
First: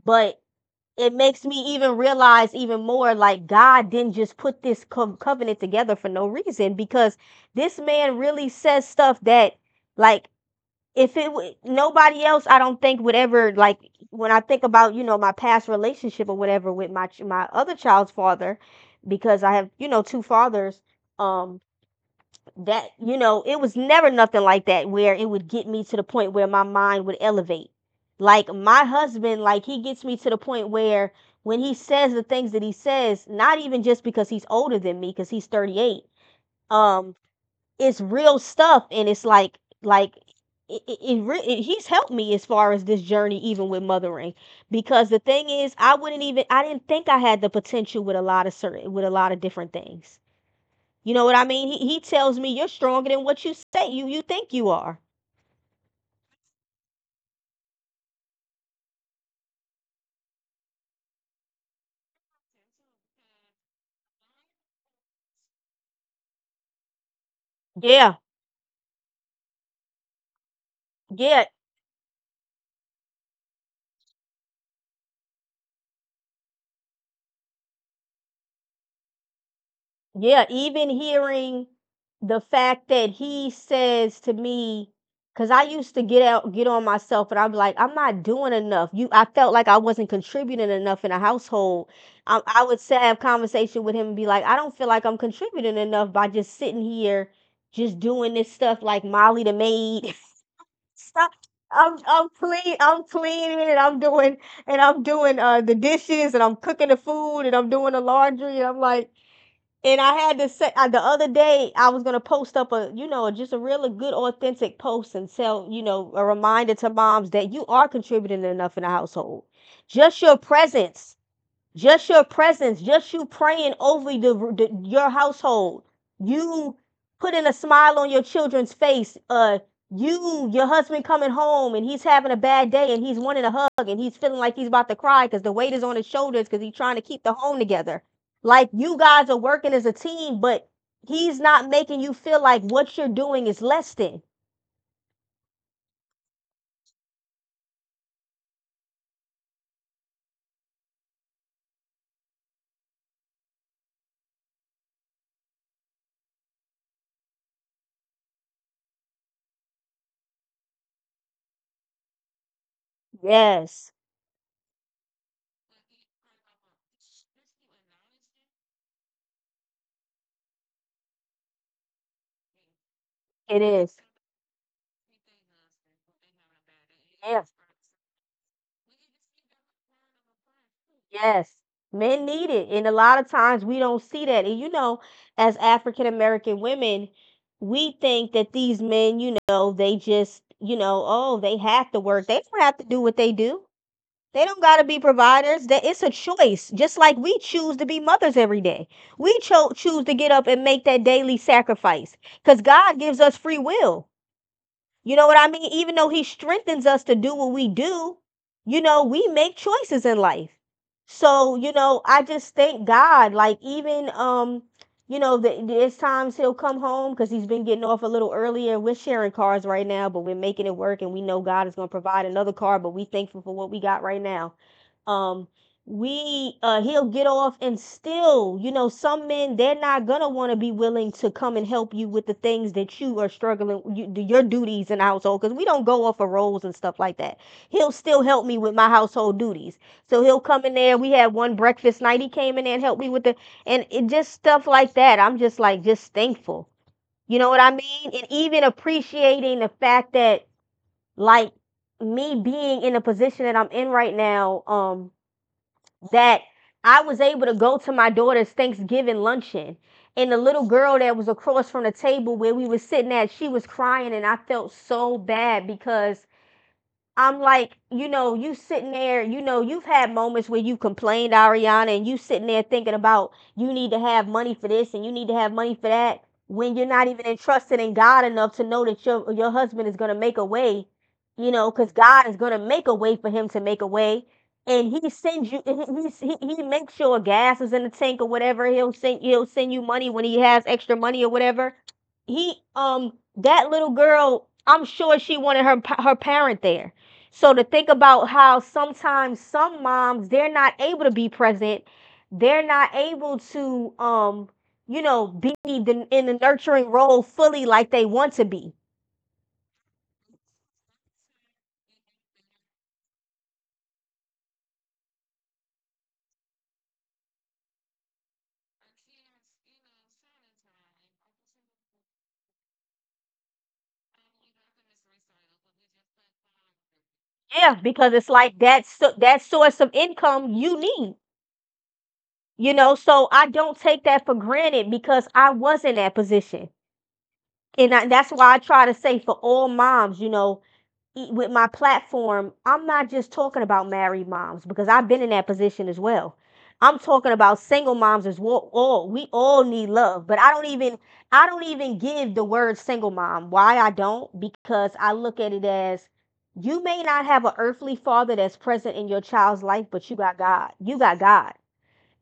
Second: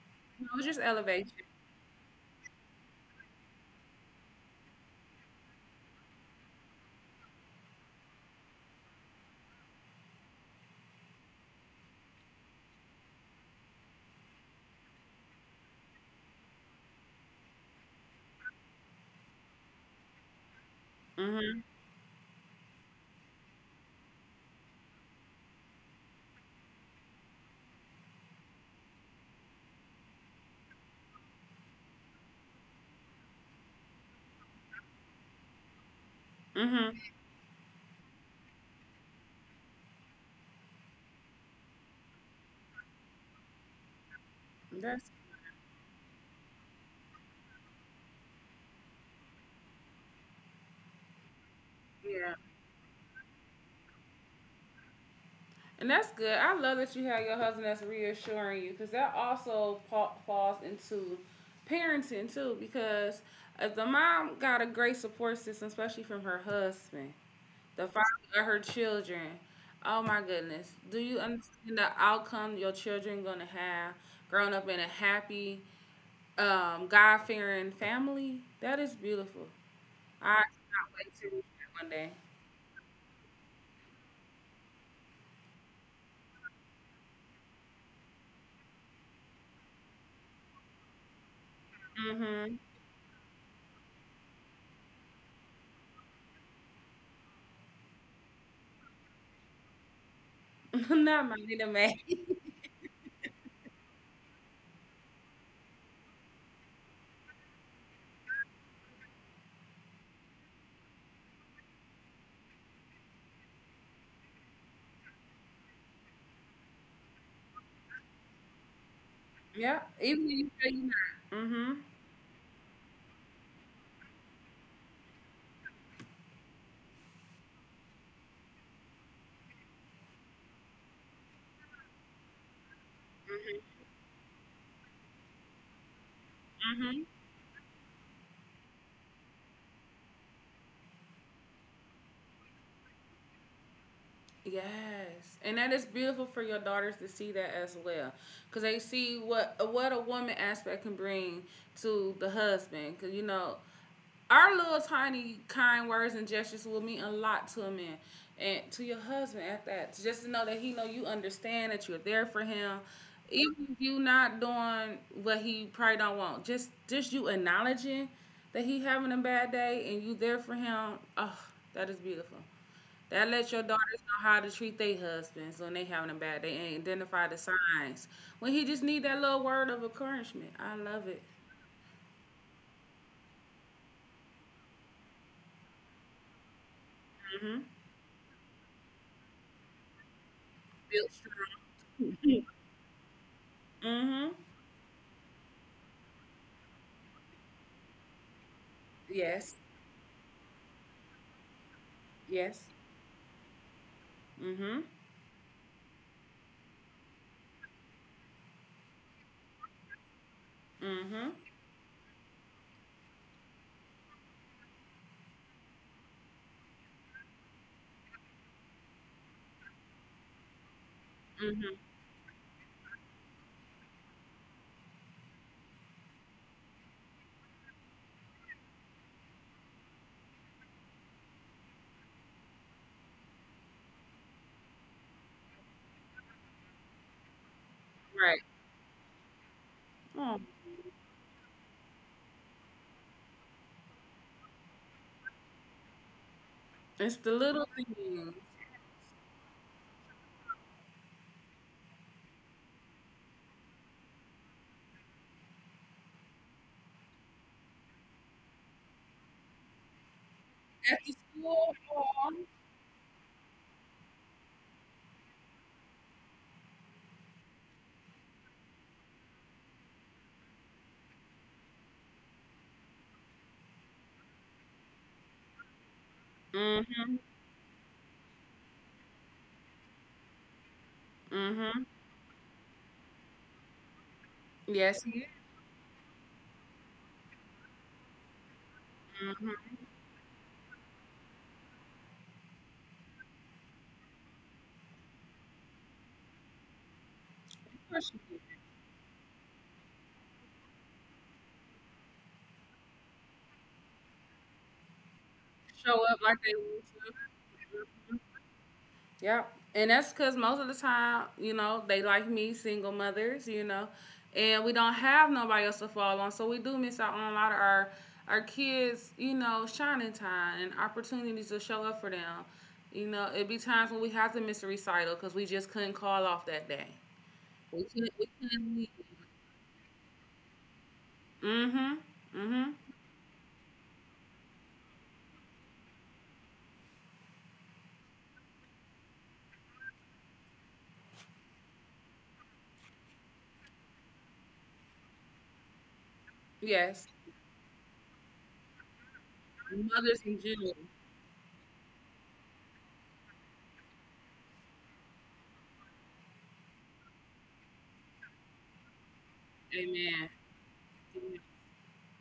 S2: But
S1: No, just
S2: it
S1: elevation.
S2: makes me even realize even more, like, God didn't just put this covenant together for no reason, because this man really says stuff that, like, if it w- nobody else I don't think would ever, like, when I think about, you know, my past relationship or whatever with my my other child's father, because I have, you know, two fathers, um
S1: Mhm.
S2: that, you know, it was never nothing like that where it would get me to the point where my mind would elevate. Like my husband, like he gets me to the point where when he says the things that he says, not even just because he's older than me, because he's 38.
S1: Mhm.
S2: um it's real stuff, and it's like it he's helped me as far as this journey, even with mothering,
S1: That's
S2: because the thing is, I wouldn't even, I didn't think I had the potential with a lot of certain, with a lot of different things. You know what I mean? He
S1: yeah.
S2: tells me, you're stronger than what you say you think you are.
S1: And that's good. I love that you have your husband that's reassuring you because that also falls into parenting too. Because if the mom got a great support system, especially from her husband, the father
S2: Yeah,
S1: of her children, oh my goodness, do you
S2: yeah,
S1: understand the outcome your children gonna have growing up in a happy, God fearing family? That is beautiful.
S2: yeah.
S1: I
S2: Even
S1: cannot wait to reach
S2: hearing
S1: that one day.
S2: the fact that he says to me, because I used to get out, get on myself, and I'm like, I'm not doing enough. You, I felt like I wasn't contributing enough in a household. I,
S1: Mm-hmm.
S2: I would say, have conversation with him and be like, I don't feel like I'm contributing enough by just sitting here, just doing this stuff like Molly the maid.
S1: Not
S2: Stop.
S1: money to
S2: I'm
S1: make.
S2: I'm clean. I'm cleaning, and I'm doing and I'm doing the dishes, and I'm cooking the food, and I'm doing the laundry, and I'm like, and I had to say, the other day I was gonna post up a, you know, just a really good authentic post and tell, you know, a reminder to moms that you are contributing enough in the household.
S1: Yeah,
S2: Just
S1: even in
S2: your
S1: Ukraine.
S2: presence,
S1: Mm-hmm.
S2: just your presence, just you praying over your household. You putting a smile on your children's face. You, your husband coming home, and he's having a bad day, and he's wanting a hug, and he's feeling like he's about to cry because the weight is on his shoulders because he's trying to
S1: Mm-hmm.
S2: keep the home together. Like, you guys are working as a team, but he's not making you feel like what you're doing is less than.
S1: Yes, and that is beautiful for your daughters to see that as well, because they see what a woman aspect can bring to the husband. Because you know, our little tiny kind words and gestures will mean a lot to a man and to your husband at that. Just to know that he know you understand that you're there for him, even if
S2: Yes,
S1: you not doing what he probably don't want. Just you acknowledging that he having a bad day and you there for him. Oh, that is beautiful. That lets your
S2: it
S1: daughters
S2: is.
S1: know how to treat their husbands when they having a bad day and identify the
S2: Yes.
S1: signs. When he just need that little word of encouragement. I love it.
S2: Yes, men need it, and a lot of times we don't see that. And, you know, as African American women,
S1: Mm-hmm.
S2: we think that these men, you know, they just, you know,
S1: Built
S2: oh, they
S1: strength.
S2: have to work. They don't have to do what they do.
S1: Mm-hmm.
S2: They don't got to be providers. That it's a choice. Just like we choose to be mothers every day. We
S1: Yes.
S2: cho- choose to get up and make that daily sacrifice, cuz
S1: Yes.
S2: God gives us free will.
S1: Mm-hmm.
S2: You know what I mean? Even though he strengthens us to do what we do, you know, we make choices in life.
S1: Mm-hmm.
S2: So, you know, I just thank God. Like, even, you know, there's times he'll come home because he's been getting off a little earlier. We're sharing cars right now, but we're making it work, and we know God
S1: Mm-hmm.
S2: is going to provide another car. But we thankful for what we got right now. Um, we he'll get off and still, you know, some men, they're not gonna want to be willing to come and help you with the things that you are struggling, you, do your duties in the household, because we don't go off of roles and stuff like that. He'll still
S1: Right.
S2: help me with my household duties. So
S1: Oh,
S2: he'll come in there, we had one breakfast night, he came in there and helped me with the, and it just stuff like that. I'm just like, just thankful.
S1: it's the
S2: You know what
S1: little
S2: I mean?
S1: things.
S2: And even appreciating the fact that, like, me being in the position that I'm in right now, that I was able to go to my daughter's Thanksgiving luncheon. And the little
S1: At
S2: girl
S1: the
S2: that was
S1: school
S2: across from the
S1: hall.
S2: table where we were sitting at, she was crying. And I felt so bad because I'm like, you know, you sitting there, you know, you've had moments where you complained, Ariana, and you sitting there thinking about you need to have money for this and you need to have money for that, when you're
S1: Mm-hmm.
S2: not even entrusted in God enough to know that your husband is going to make a way, you
S1: Mm-hmm.
S2: know, cuz God is going to make a way for him to make a way.
S1: Yes.
S2: And he sends you. He, he makes sure gas is in the tank or whatever. He'll
S1: Mm-hmm.
S2: send you money when he has extra money or whatever. He, that little girl, I'm sure she wanted her her parent there, so to think about how sometimes some moms, they're not able to be present, they're not able to, you know, be
S1: Show
S2: the,
S1: up
S2: in the
S1: like they want
S2: nurturing role fully like they
S1: to. Mm-hmm.
S2: want to be.
S1: Yep. And that's because most of the time, you know, they like me, single mothers, you know, and we don't have nobody else to fall on. So we do miss out on a lot of our kids, you know, shining time and opportunities to show up for them. You know, it'd be times when we have to miss a recital because we just couldn't call off that day.
S2: Yeah,
S1: We couldn't.
S2: because
S1: We
S2: it's like
S1: couldn't
S2: that,
S1: leave.
S2: so, that source of income you need.
S1: Mm-hmm. Mm-hmm.
S2: You know, so I don't take that for granted because I was in that position. And I, that's why I try to say for all moms, you know, with my platform, I'm not just talking about married moms because I've been in that position as well. I'm
S1: Yes.
S2: talking about single moms as well. All we all need
S1: Mothers
S2: love,
S1: in
S2: but
S1: general.
S2: I don't even give the word single mom. Why I don't? Because I look at it as, you may not have an earthly father that's present in your child's life, but you
S1: Amen.
S2: got God. You got God.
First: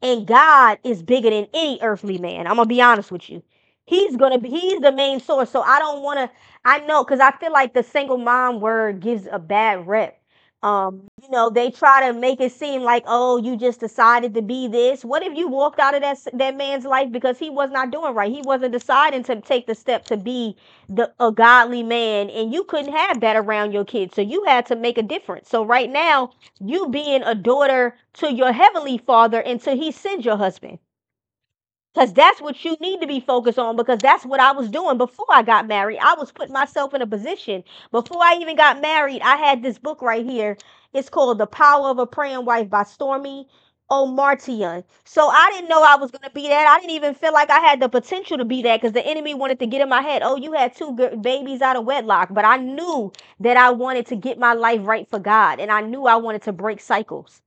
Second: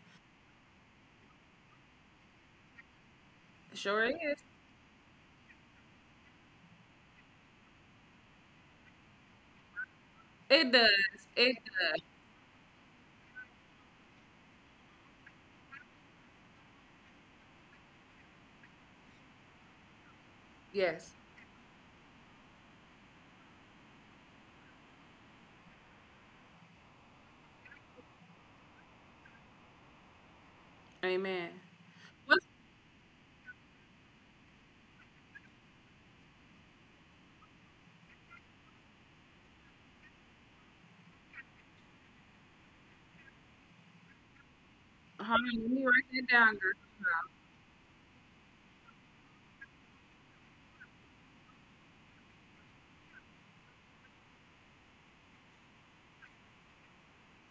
S2: And God is bigger than any earthly man. I'm gonna be honest with you.
S1: Sure is.
S2: He's gonna be He's the main source. So I don't wanna, I know, because I feel like the single mom word gives a bad rep.
S1: It does.
S2: You know,
S1: It
S2: they
S1: does.
S2: try to make it seem like, oh, you just decided to be this. What if you walked out of that man's life because he was not doing right? He wasn't deciding to take the step to be the
S1: Yes.
S2: a godly man, and you couldn't have that around your kids, so you had to make a difference. So right now, you being a daughter to your heavenly father until he sends your husband.
S1: Amen.
S2: Because that's what you need to be focused on, because that's what I was doing before I got married. I was putting myself in a position. Before I even got married, I had this book right here. It's called The Power of a Praying Wife by Stormy O'Martian.
S1: Hold
S2: So I
S1: on,
S2: didn't
S1: let
S2: know
S1: me
S2: I
S1: write
S2: was going
S1: that
S2: to be
S1: down,
S2: that.
S1: girl.
S2: I didn't even feel like I had the potential to be that because the enemy wanted to get in my head. Oh, you had two babies out of wedlock. But I knew that I wanted to get my life right for God. And I knew I wanted to break cycles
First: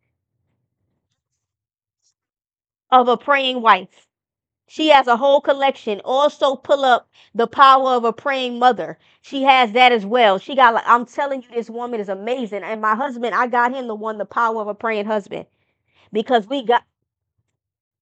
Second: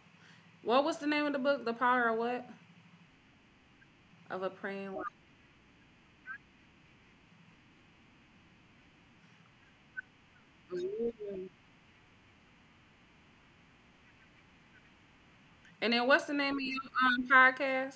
S1: What was the name of the book? The Power of What?
S2: of a praying wife.
S1: Of a
S2: She
S1: Praying Woman.
S2: has a whole collection. Also, pull up The Power of a Praying Mother. She has that as well. She got, like, I'm telling you,
S1: Ooh.
S2: this woman is amazing. And my husband, I got him the one, The Power of a Praying Husband,
S1: And then what's the
S2: because
S1: name of
S2: we
S1: your
S2: got
S1: podcast?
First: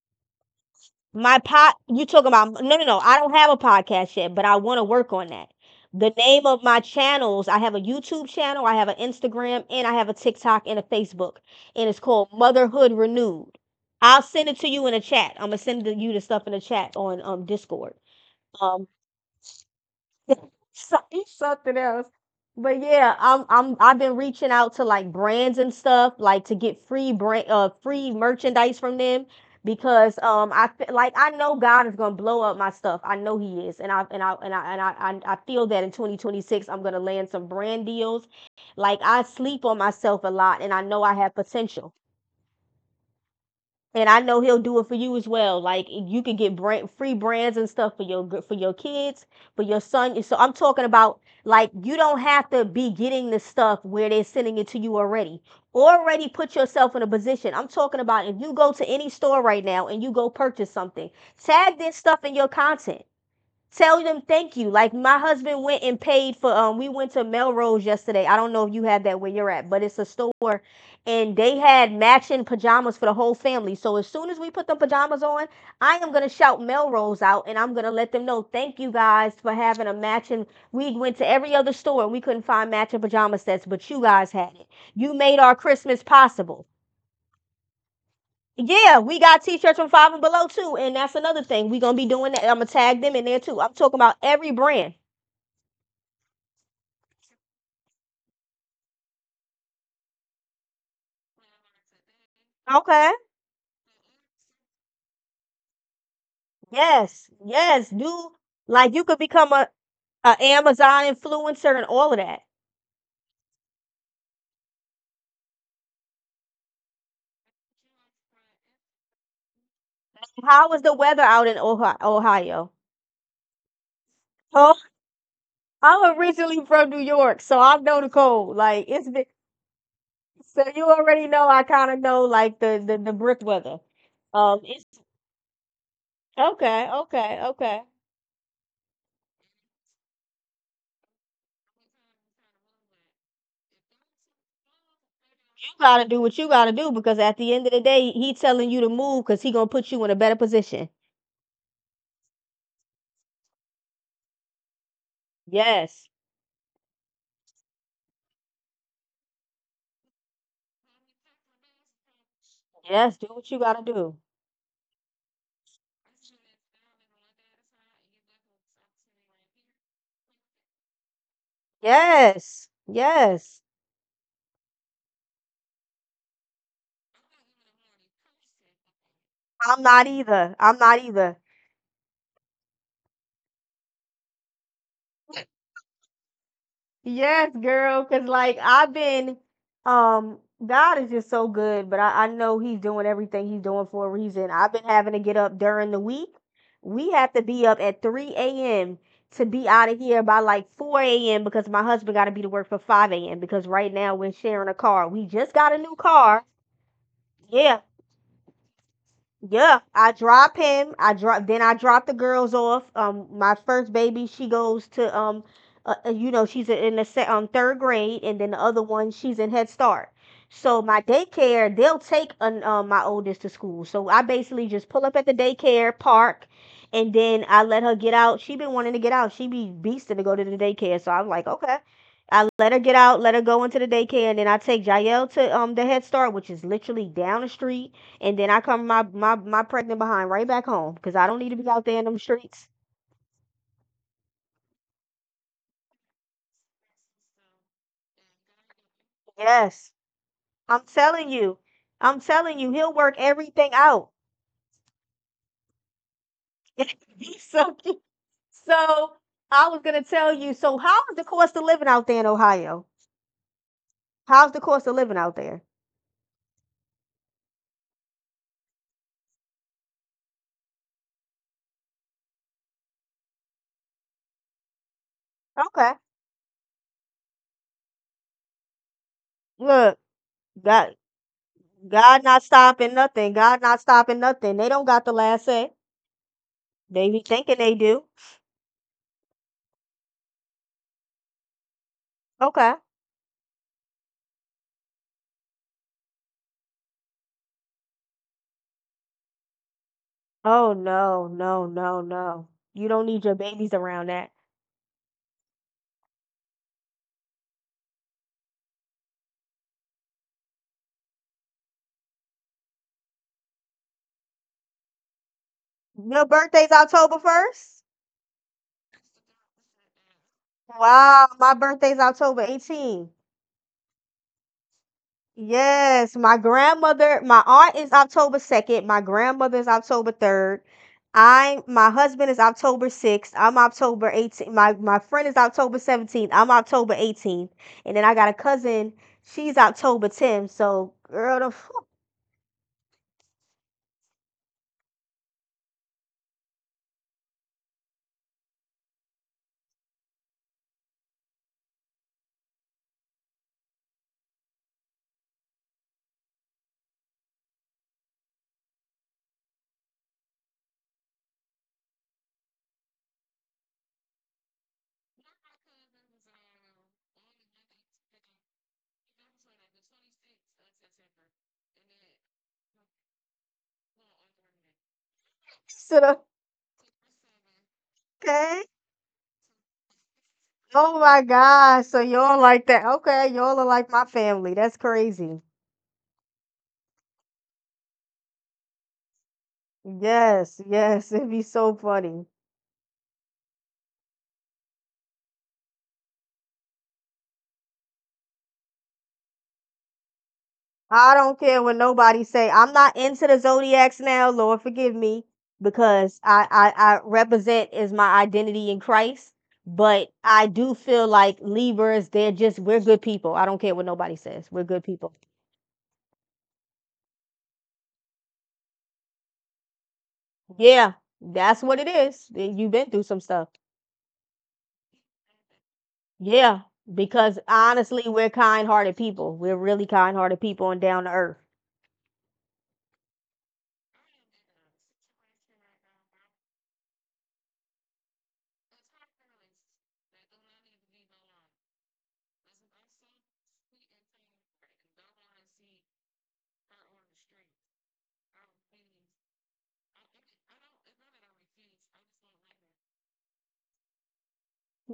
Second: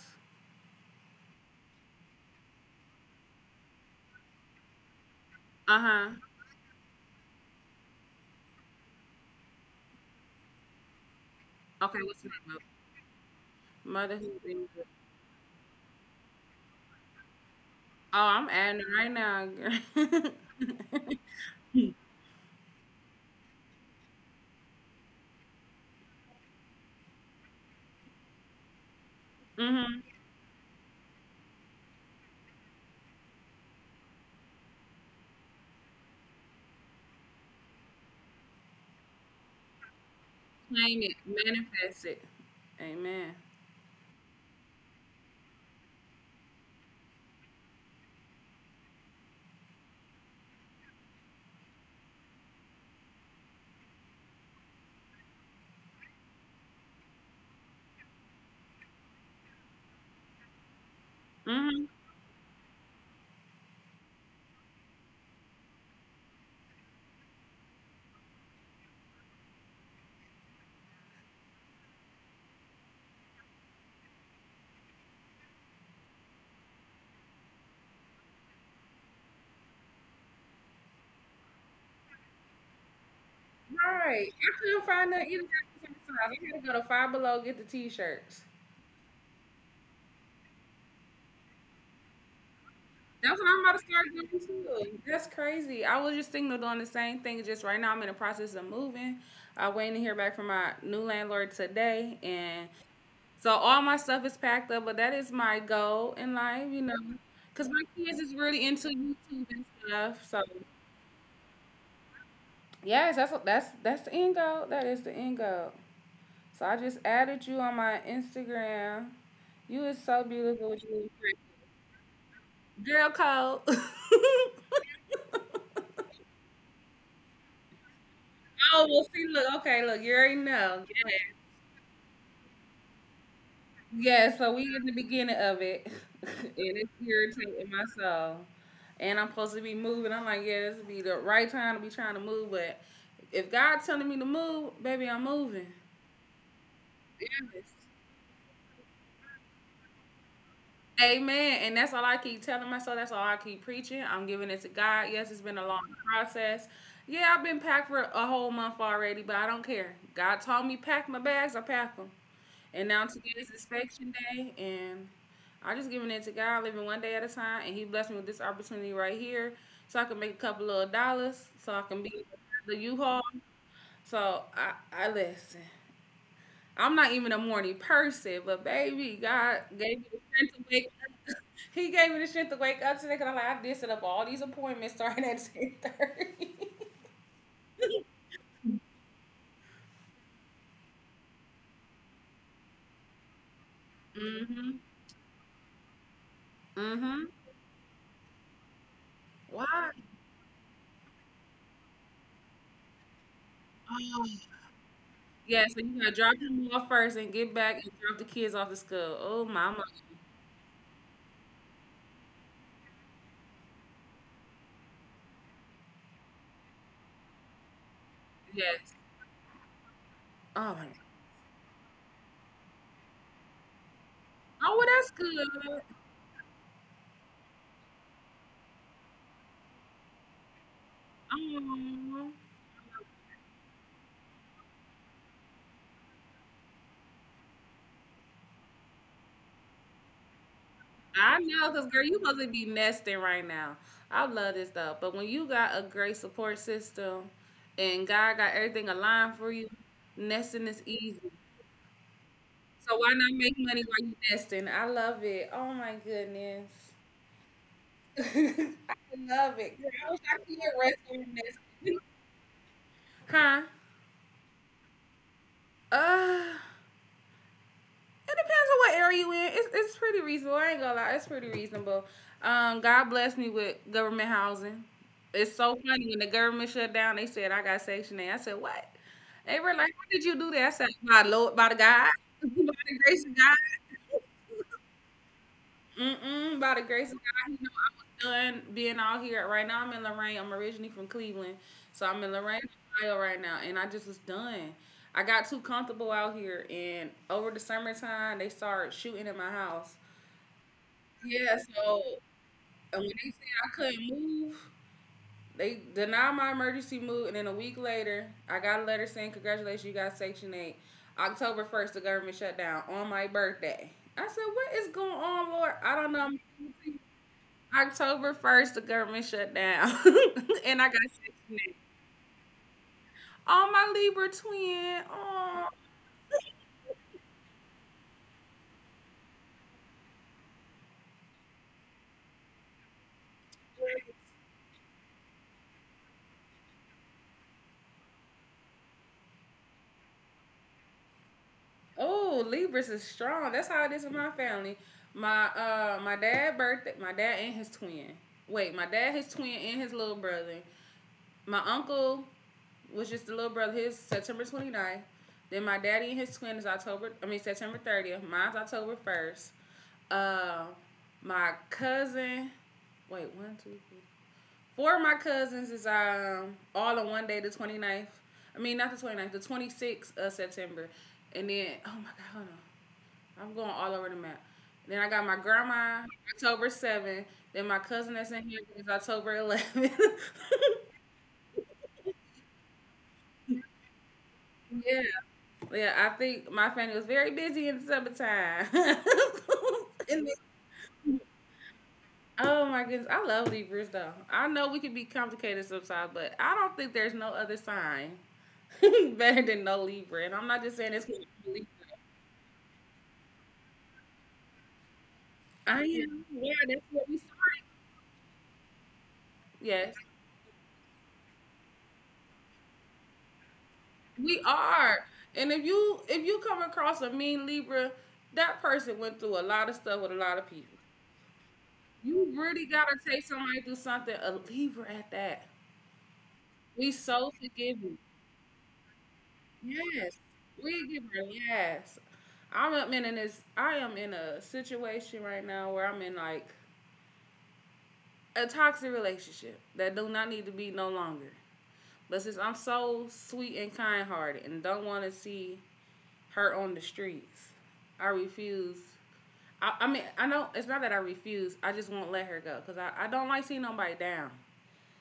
S2: my pod. You talking about? No, no, no. I don't have a podcast yet, but I want to work on that.
S1: Uh
S2: The
S1: huh.
S2: name of my channels, I have a YouTube channel, I have an Instagram, and I have a TikTok and a Facebook. And it's
S1: Okay, what's
S2: called
S1: the name of
S2: Motherhood Renewed.
S1: it?
S2: I'll
S1: Motherhood.
S2: send it to
S1: And-
S2: you
S1: Good.
S2: in a chat. I'm gonna send you the stuff in the chat on Discord.
S1: Oh, I'm adding
S2: Um,
S1: it right now, girl.
S2: So- It's something else. But yeah, I've been reaching out to, like, brands and stuff, like to get free brand, free merchandise from them,
S1: Mm-hmm.
S2: because, um, like I know God is gonna blow up my stuff. I know He is, and I and I and I and I I feel that in 2026 I'm gonna land some brand deals. Like, I sleep on myself a lot, and I know
S1: Claim
S2: I
S1: it.
S2: have potential,
S1: Manifest it. Amen.
S2: and I know he'll do it for you as well. Like, you can get brand, free brands and stuff for your kids, for your son. So I'm talking about, like, you don't have to be getting the stuff where they're sending it to you already. Already put yourself in a position. I'm talking about if you go to any store right now and you go purchase something,
S1: Mm-hmm.
S2: tag this stuff in your content, tell them thank you. Like, my husband went and paid for, um, we went to Melrose yesterday. I don't know if you had that where you're at, but it's a store, and they had matching pajamas for the whole family. So as soon as we put the pajamas on, I am gonna shout Melrose out, and I'm gonna let them know thank you guys for having a matching we went to every other store and we couldn't find matching pajama sets,
S1: All
S2: but you
S1: right.
S2: guys
S1: I
S2: had it.
S1: couldn't find
S2: You
S1: that either.
S2: made
S1: Guys,
S2: our
S1: besides,
S2: Christmas
S1: I gotta
S2: possible.
S1: go to Five Below, get the t shirts.
S2: Yeah, we got t-shirts from Five and Below too, and that's another thing. We're gonna be doing that. I'm gonna tag them in
S1: That's
S2: there
S1: what I'm
S2: too. I'm
S1: about to
S2: talking
S1: start
S2: about
S1: doing
S2: every brand.
S1: too. That's crazy. I was just thinking of doing the same thing. Just right now, I'm in the process of moving. I'm waiting to hear back from my new landlord today, and
S2: Okay.
S1: so all my stuff is packed up. But that is my goal in life, you know,
S2: Yes.
S1: because my
S2: Yes.
S1: kids is
S2: Do
S1: really into
S2: like you could
S1: YouTube
S2: become
S1: and stuff. So
S2: a Amazon influencer and all of that.
S1: yes, that's that's the end goal. That is the end goal. So I just added you on my Instagram. You is so beautiful
S2: How
S1: with
S2: is
S1: your
S2: the
S1: little
S2: weather
S1: friend.
S2: out in Ohio? Ohio?
S1: Girl code.
S2: Oh, I'm originally from New York, so I know the cold.
S1: Oh,
S2: Like
S1: well,
S2: it's
S1: see,
S2: been,
S1: look, okay, look, you already
S2: so
S1: know.
S2: you
S1: Yeah,
S2: already know. I kind of know like the brick weather.
S1: yeah. So we in the
S2: It's
S1: beginning of it, and it's
S2: okay, okay,
S1: irritating my
S2: okay.
S1: soul. And I'm supposed to be moving. I'm like, yeah, this would be the right time to be trying to move. But if God telling me to move, baby, I'm moving.
S2: You gotta do what you gotta do because at the end
S1: Yes.
S2: of the day, he telling you to move because he gonna put you in a better position.
S1: Amen. And that's all I keep telling myself. That's all I keep preaching. I'm giving it to God. Yes, it's been a long
S2: Yes,
S1: process. Yeah, I've been packed for a whole month already, but I don't care. God told me pack my bags. I pack them. And now
S2: yes. Do
S1: today is
S2: what you gotta
S1: inspection
S2: do.
S1: day, and I just giving it to God, living one day at a time, and He blessed me with this opportunity right here, so I can make a couple little dollars, so I can be
S2: Yes,
S1: the U-Haul.
S2: yes.
S1: So I listen. I'm not even a morning person, but baby, God
S2: I'm
S1: gave me
S2: not
S1: the strength
S2: either.
S1: to
S2: I'm
S1: wake.
S2: not either.
S1: He gave me the strength to wake up today, cause I'm like I did set up all these appointments starting at 10:30.
S2: Yes, girl, because like I've been, um, God is just so good, but I know He's doing everything He's doing for a reason. I've
S1: Mhm.
S2: been having to get up during the week. We
S1: Mhm.
S2: have to be up at 3 a.m. to be
S1: Why?
S2: out of here by like 4 a.m. because my husband got to be to work for 5 a.m. because right now
S1: Oh.
S2: we're sharing a car. We just
S1: Yeah. So
S2: got a
S1: you
S2: new
S1: gotta drop
S2: car.
S1: him off first and get back
S2: Yeah,
S1: and drop the kids off to school. Oh, mama.
S2: yeah, I drop him. I drop then I drop the girls off. My first baby, she goes to you know, she's in the third grade, and then the other
S1: Yes.
S2: one, she's in Head Start.
S1: Oh, my.
S2: So my daycare, they'll take an, my oldest to school. So I
S1: Oh,
S2: basically
S1: well,
S2: just
S1: that's
S2: pull up at the
S1: good.
S2: daycare park, and then I let her get out. She been wanting to get out. She be beasting to go to the daycare. So I'm like, okay.
S1: Um,
S2: I let her get out, let her go into the daycare, and then I take Jael to the Head Start, which is literally down the street, and then I come my pregnant behind right back home because I
S1: I
S2: don't need to be
S1: know,
S2: out
S1: cause
S2: there
S1: girl,
S2: in them
S1: you must be
S2: streets.
S1: nesting right now. I love this stuff. But when you got a great support system, and God got everything aligned for you,
S2: Yes,
S1: nesting is
S2: I'm
S1: easy.
S2: telling you, I'm telling you, he'll
S1: So why
S2: work
S1: not make
S2: everything
S1: money while
S2: out.
S1: you nesting? I love it. Oh my goodness,
S2: So
S1: I
S2: so
S1: love
S2: I
S1: it.
S2: was
S1: Girl,
S2: gonna
S1: I wish I
S2: tell
S1: could
S2: you.
S1: get
S2: So
S1: rest
S2: how
S1: when
S2: is the
S1: I'm
S2: cost of living
S1: nesting.
S2: out there in Ohio?
S1: Huh?
S2: How's the cost of living out there?
S1: Uh It depends on what area you in. It's pretty reasonable. I ain't gonna lie, it's pretty reasonable. God bless me with government housing. It's so
S2: Okay,
S1: funny when the government shut down. They said I got Section eight. I said what? They were like,
S2: look,
S1: "How did you do that?" I said,
S2: God,
S1: "By the Lord, by the God,
S2: God not
S1: by
S2: stopping
S1: the grace
S2: nothing.
S1: of
S2: God not stopping
S1: God."
S2: nothing. They don't got the last say.
S1: Mm-mm, by the
S2: They
S1: grace of
S2: be thinking
S1: God, He
S2: they do.
S1: know I'm done being out here. Right now, I'm in Lorraine. I'm originally from Cleveland, so I'm in Lorraine,
S2: Okay.
S1: Ohio right now, and I just was done. I got too comfortable out here, and over the summertime, they started shooting at my house.
S2: Oh no,
S1: Yeah,
S2: no, no,
S1: so
S2: no. You
S1: and
S2: don't
S1: when
S2: need
S1: they said
S2: your
S1: I
S2: babies
S1: couldn't
S2: around that.
S1: move, they denied my emergency move, and then a week later, I got a letter saying, "Congratulations, you got Section 8. October 1st, the government shut down on my birthday." I said, "What is going on, Lord? I don't
S2: Your
S1: know."
S2: birthday's October 1st?
S1: October 1st, the government shut down, and I got
S2: Wow, my
S1: Section 8.
S2: birthday's October 18th.
S1: Oh, my Libra twin. Oh.
S2: Yes, my grandmother, my aunt is October 2nd, my grandmother is October 3rd. I my husband is October 6th. I'm October 18th. My friend is October 17th. I'm October 18th. And then I got a cousin, she's October 10th. So, girl, the
S1: Oh, Libras is strong. That's how it is in my family. My my dad birthday my dad and his twin. Wait, my dad, his twin, and his little brother. My uncle was just the little brother, his September twenty ninth. Then my daddy and his twin is October, I mean September 30th. Mine's October 1st. Uh my cousin, wait, one, two, three. Four of my cousins is all on one day, the twenty ninth. I mean not the twenty ninth, the 26th of September. And then oh my god, hold on. I'm going all over the map. Then I got my
S2: so
S1: grandma
S2: the-
S1: October 7th. Then my cousin that's in here
S2: okay.
S1: is October 11th.
S2: Oh my gosh. So y'all like that. Okay, y'all are like my family. That's
S1: Yeah,
S2: crazy.
S1: yeah. I think my family was very busy in the summertime. And then
S2: Yes, yes, it'd be so funny.
S1: oh my goodness, I love Libras though. I know we can be complicated sometimes, but I don't think there's no other sign better than no Libra. And I'm not just saying this,
S2: I
S1: 'cause
S2: don't care
S1: I'm
S2: what nobody say. I'm not into the zodiacs now, Lord forgive me,
S1: I
S2: because
S1: am.
S2: I,
S1: Yeah,
S2: I
S1: that's
S2: I
S1: what we.
S2: represent is my identity in Christ.
S1: Yeah,
S2: But I do feel like Libras, they're just we're good people. I don't care what nobody
S1: we
S2: says. We're good
S1: are.
S2: people.
S1: And if you come across a mean Libra, that person went through a lot of stuff with a lot of people.
S2: Yeah, that's what it is.
S1: You
S2: Y-
S1: really
S2: You've been
S1: gotta
S2: through some
S1: take
S2: stuff.
S1: somebody through something, a Libra at that.
S2: Yeah,
S1: We so
S2: because
S1: forgiving.
S2: honestly, we're kind-hearted people. We're really
S1: Yes.
S2: kind-hearted people and
S1: We give
S2: down to
S1: her
S2: earth.
S1: yes. I'm up in this I am in a situation right now where I'm in like a toxic relationship that do not need to be no longer. But since I'm so sweet and kind hearted and don't wanna see her on the streets, I refuse. I mean, I know it's not that I refuse. I just won't let her go because I don't like seeing nobody down.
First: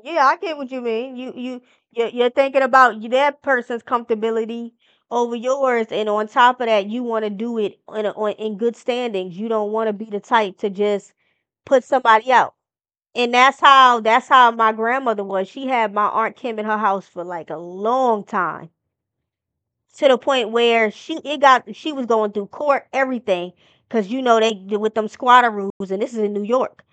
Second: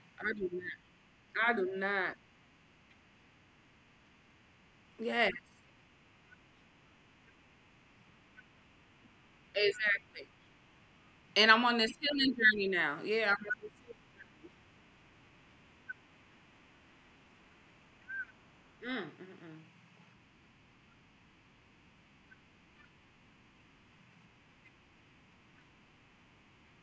S2: Yeah,
S1: I
S2: I
S1: do
S2: get what you mean. You
S1: not. I
S2: you
S1: do not.
S2: you're thinking about y- that person's comfortability
S1: Yeah,
S2: over yours, and on top of that, you want to do it in a, on, in good standings. You don't want to be the
S1: exactly.
S2: type to just
S1: And I'm on
S2: put
S1: this
S2: somebody
S1: healing
S2: out.
S1: journey now.
S2: And
S1: Yeah.
S2: that's how my grandmother was. She had my aunt Kim in her house for like a long time,
S1: I'm, mm, mm, mm.
S2: to the point where she it got she was going through court everything, cause you know they with them squatter rules, and this is in New York.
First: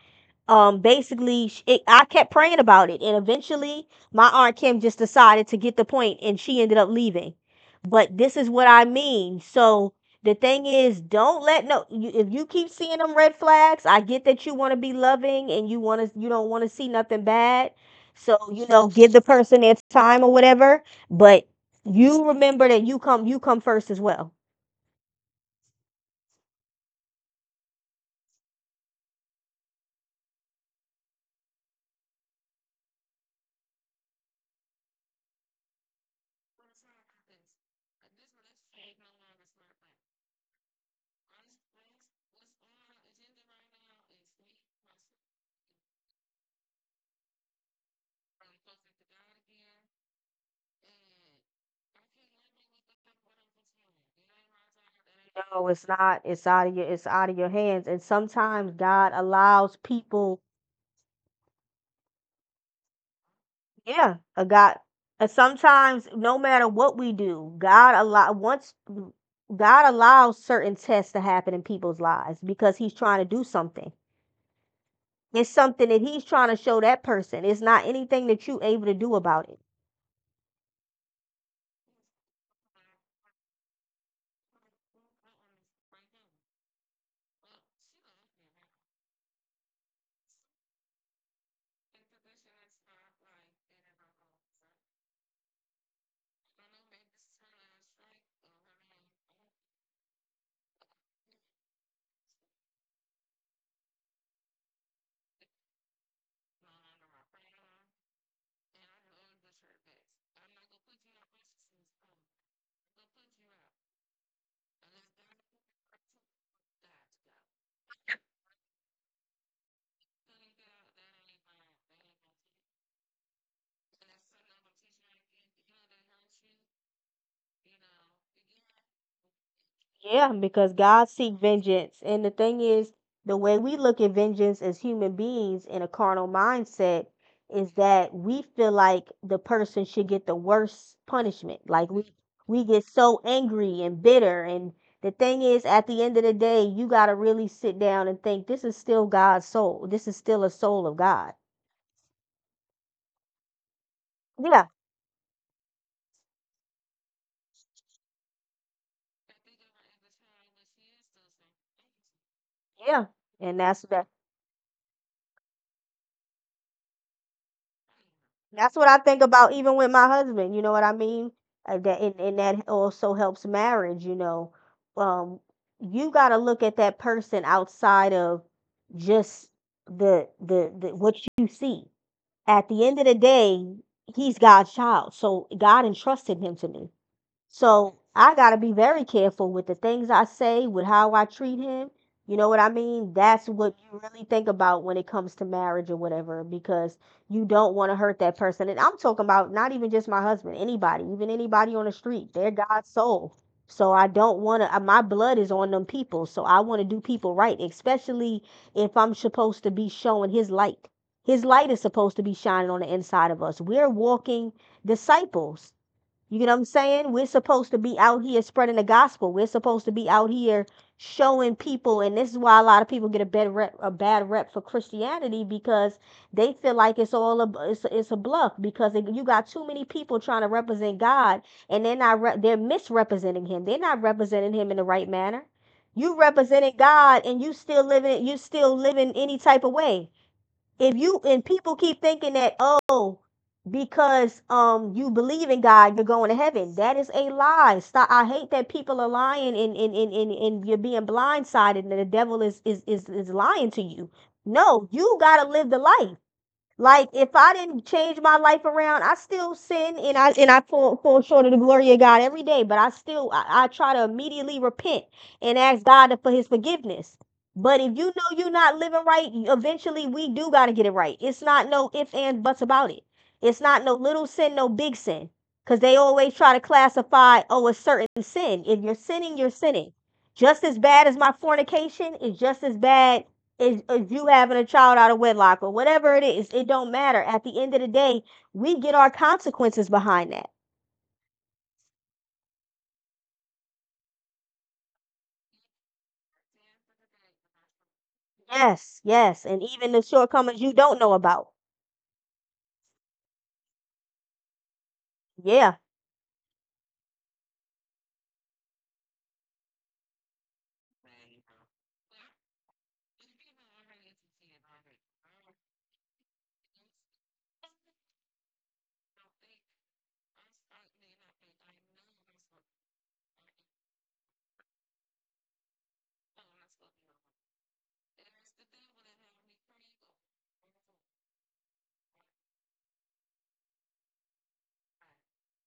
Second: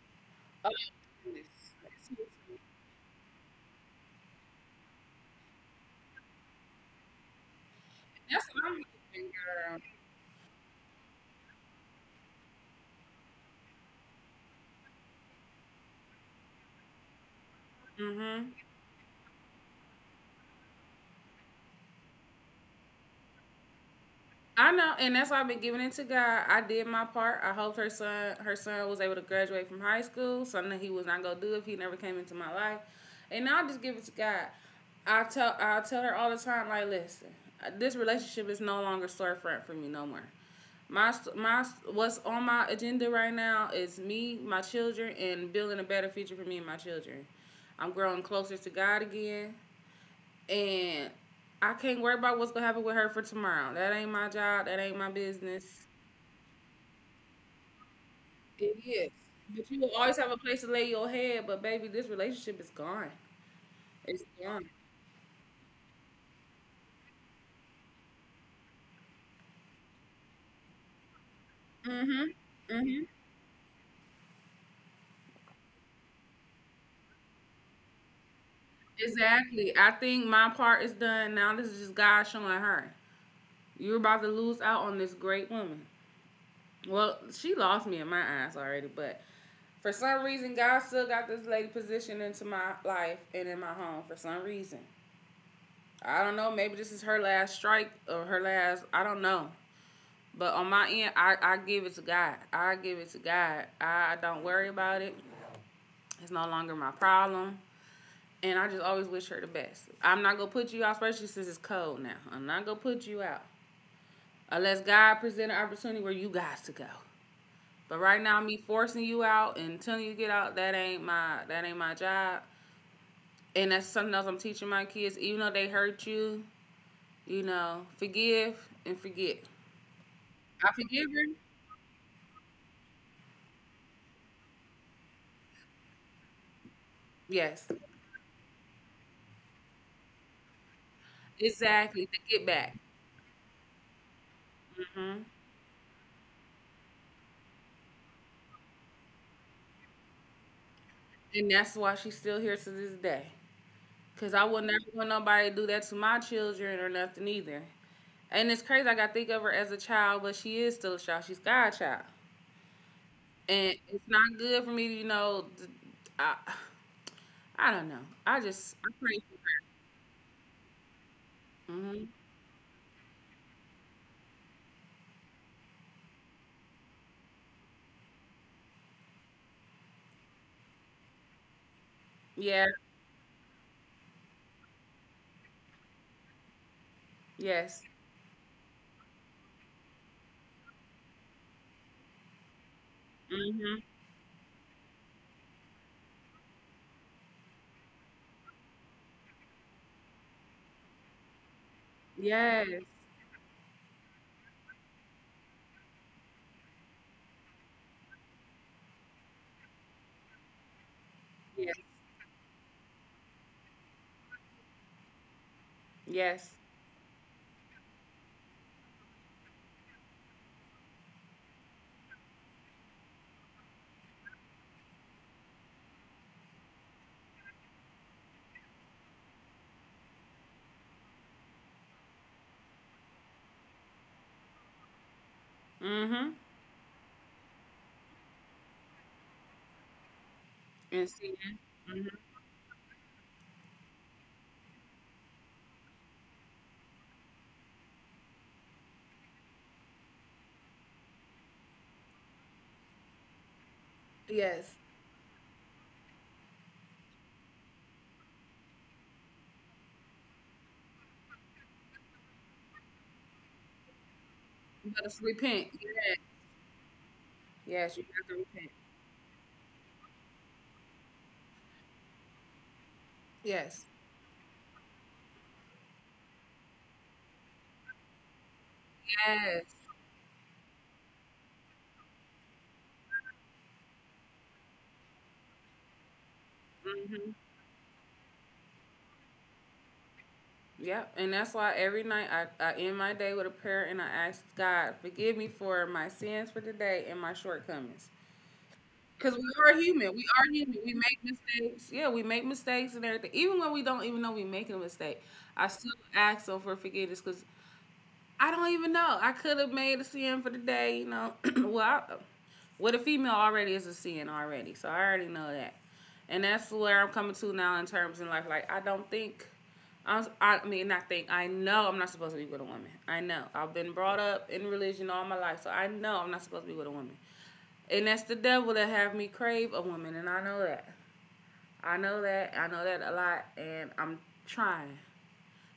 S1: Oh,
S2: Um, basically I
S1: goodness.
S2: kept praying about it, and eventually my aunt Kim just decided to get the point and she ended up leaving, but this
S1: That's
S2: is
S1: what
S2: what
S1: I'm
S2: I
S1: looking
S2: mean.
S1: for,
S2: So the thing is, don't let no you, if you keep seeing them red flags, I get that you want to be loving and you want to you don't want to see nothing bad,
S1: girl.
S2: so
S1: Mm-hmm.
S2: you know, give the person their time or whatever. But you remember that you come first as well.
S1: I know, and that's why I've been giving it to God. I did my part. I hoped her son was able to graduate from high school, something he was not gonna do if he never came into my life. And now I just give it to God. I tell her all the time, like, listen, this relationship is no longer storefront for me no more. My, my, what's on my agenda right now is me, my children, and building a better future for me and my children. I'm growing closer to God again, and I can't worry about what's gonna happen with her for tomorrow. That ain't my job. That ain't my business.
S2: No, it's not, it's out of your it's out of your hands, and sometimes
S1: It
S2: God
S1: is. But
S2: allows
S1: you will always have a
S2: people.
S1: place to lay your head. But baby, this relationship is gone.
S2: Yeah,
S1: It's
S2: a
S1: gone.
S2: God. And sometimes, no matter what we do, God allows certain tests to happen in people's
S1: Mhm.
S2: lives because He's
S1: Mhm.
S2: trying to do something. It's something that He's trying to show that person. It's not anything that you able to do about it.
S1: Exactly. I think my part is done. Now this is just God showing her you're about to lose out on this great woman. Well, she lost me in my eyes already, but for some reason, God still got this lady positioned into my life and in my home for some reason. I don't know. Maybe this is her last strike or her last. I don't know. But on my end, I give it to God. I give it to God. I don't worry about it. It's no longer my problem. And I just always wish her the best. I'm not gonna put you out, especially since it's cold now. I'm not gonna put you out unless God present an opportunity where you guys to go. But right now, me forcing you out and telling you to get out, that ain't my job. And that's something else I'm teaching my kids. Even though they hurt you, you know, forgive and forget.
S2: Yeah,
S1: I
S2: because
S1: forgive
S2: God
S1: her.
S2: seek vengeance. And the thing is, the way we look at vengeance as human beings in a carnal mindset
S1: Yes,
S2: is that we feel like the person should get the worst punishment. Like
S1: exactly. To
S2: we
S1: get
S2: we
S1: back.
S2: get so angry and bitter, and the
S1: hmm
S2: thing is at the end of the day, you got to really sit down and think this is still God's soul. This is still a soul of God.
S1: And that's why she's still here to this day. Because I will
S2: Yeah.
S1: never want nobody to do that to my children or nothing either. And it's crazy. Like, I think of her as a child, but she is still a child. She's God child.
S2: Yeah. And
S1: And
S2: that's
S1: it's
S2: that
S1: not good for me to, I, I don't know.
S2: that's
S1: I
S2: what I
S1: pray
S2: think about even with my husband, you know what I mean?
S1: for her. Hmm.
S2: That and that also helps marriage, you know. Um, you got to look at that person outside of just the, the what you see.
S1: Yeah.
S2: At the end of the day, he's God's child. So God entrusted him to me.
S1: Yes.
S2: So I gotta be very careful with the things I say, with how I treat him. You know what I mean? That's what
S1: Hmm.
S2: you really think about when it comes to marriage or whatever, because you don't want to hurt that person. And I'm talking about not even just my husband, anybody, even anybody on the street. They're
S1: Yes.
S2: God's soul. So I don't want to, my blood is on them people. So I want to do people right, especially if I'm supposed to be showing his light. His light
S1: Yes.
S2: is supposed to be shining on the inside of us. We're walking disciples. You
S1: Yes.
S2: get what I'm saying? We're supposed to be out here spreading the gospel. We're supposed to be out here showing people, and this is why a lot of people get a bad rep for Christianity because they feel like it's all a it's a bluff because it, you got too many people trying to represent God, and they're not re- they're misrepresenting Him. They're not representing Him in the right manner. You
S1: Hmm.
S2: representing God, and you still living any type of way if
S1: And
S2: you
S1: see,
S2: and people keep
S1: hmm,
S2: thinking that oh because you believe in God you're going to heaven, that is a lie. Stop. I hate that people are lying, and you're being blindsided and the devil is is lying to you.
S1: yes.
S2: No, you got to live the life. Like if I didn't change my life around, I still sin, and I fall, fall short of the glory of God every day. But I still I try to immediately
S1: Let
S2: repent
S1: us repent.
S2: and ask
S1: Yeah.
S2: God for His forgiveness. But
S1: Yes, you
S2: if you
S1: have to
S2: know you're
S1: repent.
S2: not living right, you- eventually we do got to get it right. It's not no if and buts about it. It's
S1: Yes.
S2: not no little sin, no big sin, because they always try to classify oh a certain sin. If you're sinning, you're
S1: Yes.
S2: sinning. Just as bad as my fornication is just as bad is you having a child out of wedlock or whatever it is, it don't matter.
S1: Hmm.
S2: At the end of the day, we get our consequences behind that.
S1: Yep. And that's why every night I end my day with a prayer and I ask God, forgive me for my sins for today and my shortcomings.
S2: Yes,
S1: Because we
S2: yes. And
S1: are
S2: even the
S1: human. We are
S2: shortcomings
S1: human.
S2: you
S1: We
S2: don't
S1: make
S2: know about.
S1: mistakes. Yeah, we make mistakes and everything. Even when we don't even know we making a mistake, I
S2: Yeah.
S1: still ask them for forgiveness because I don't even know. I could have made a sin for the day, you know. With a female already is a sin already, so I already know that, and that's where I'm coming to now in terms in life. I think I know I'm not supposed to be with a woman. I know I've been brought up in religion all my life, so I know I'm not supposed to be with a woman, and that's the devil that have me crave a woman, and I know that. I know that. I know that a lot, and I'm trying.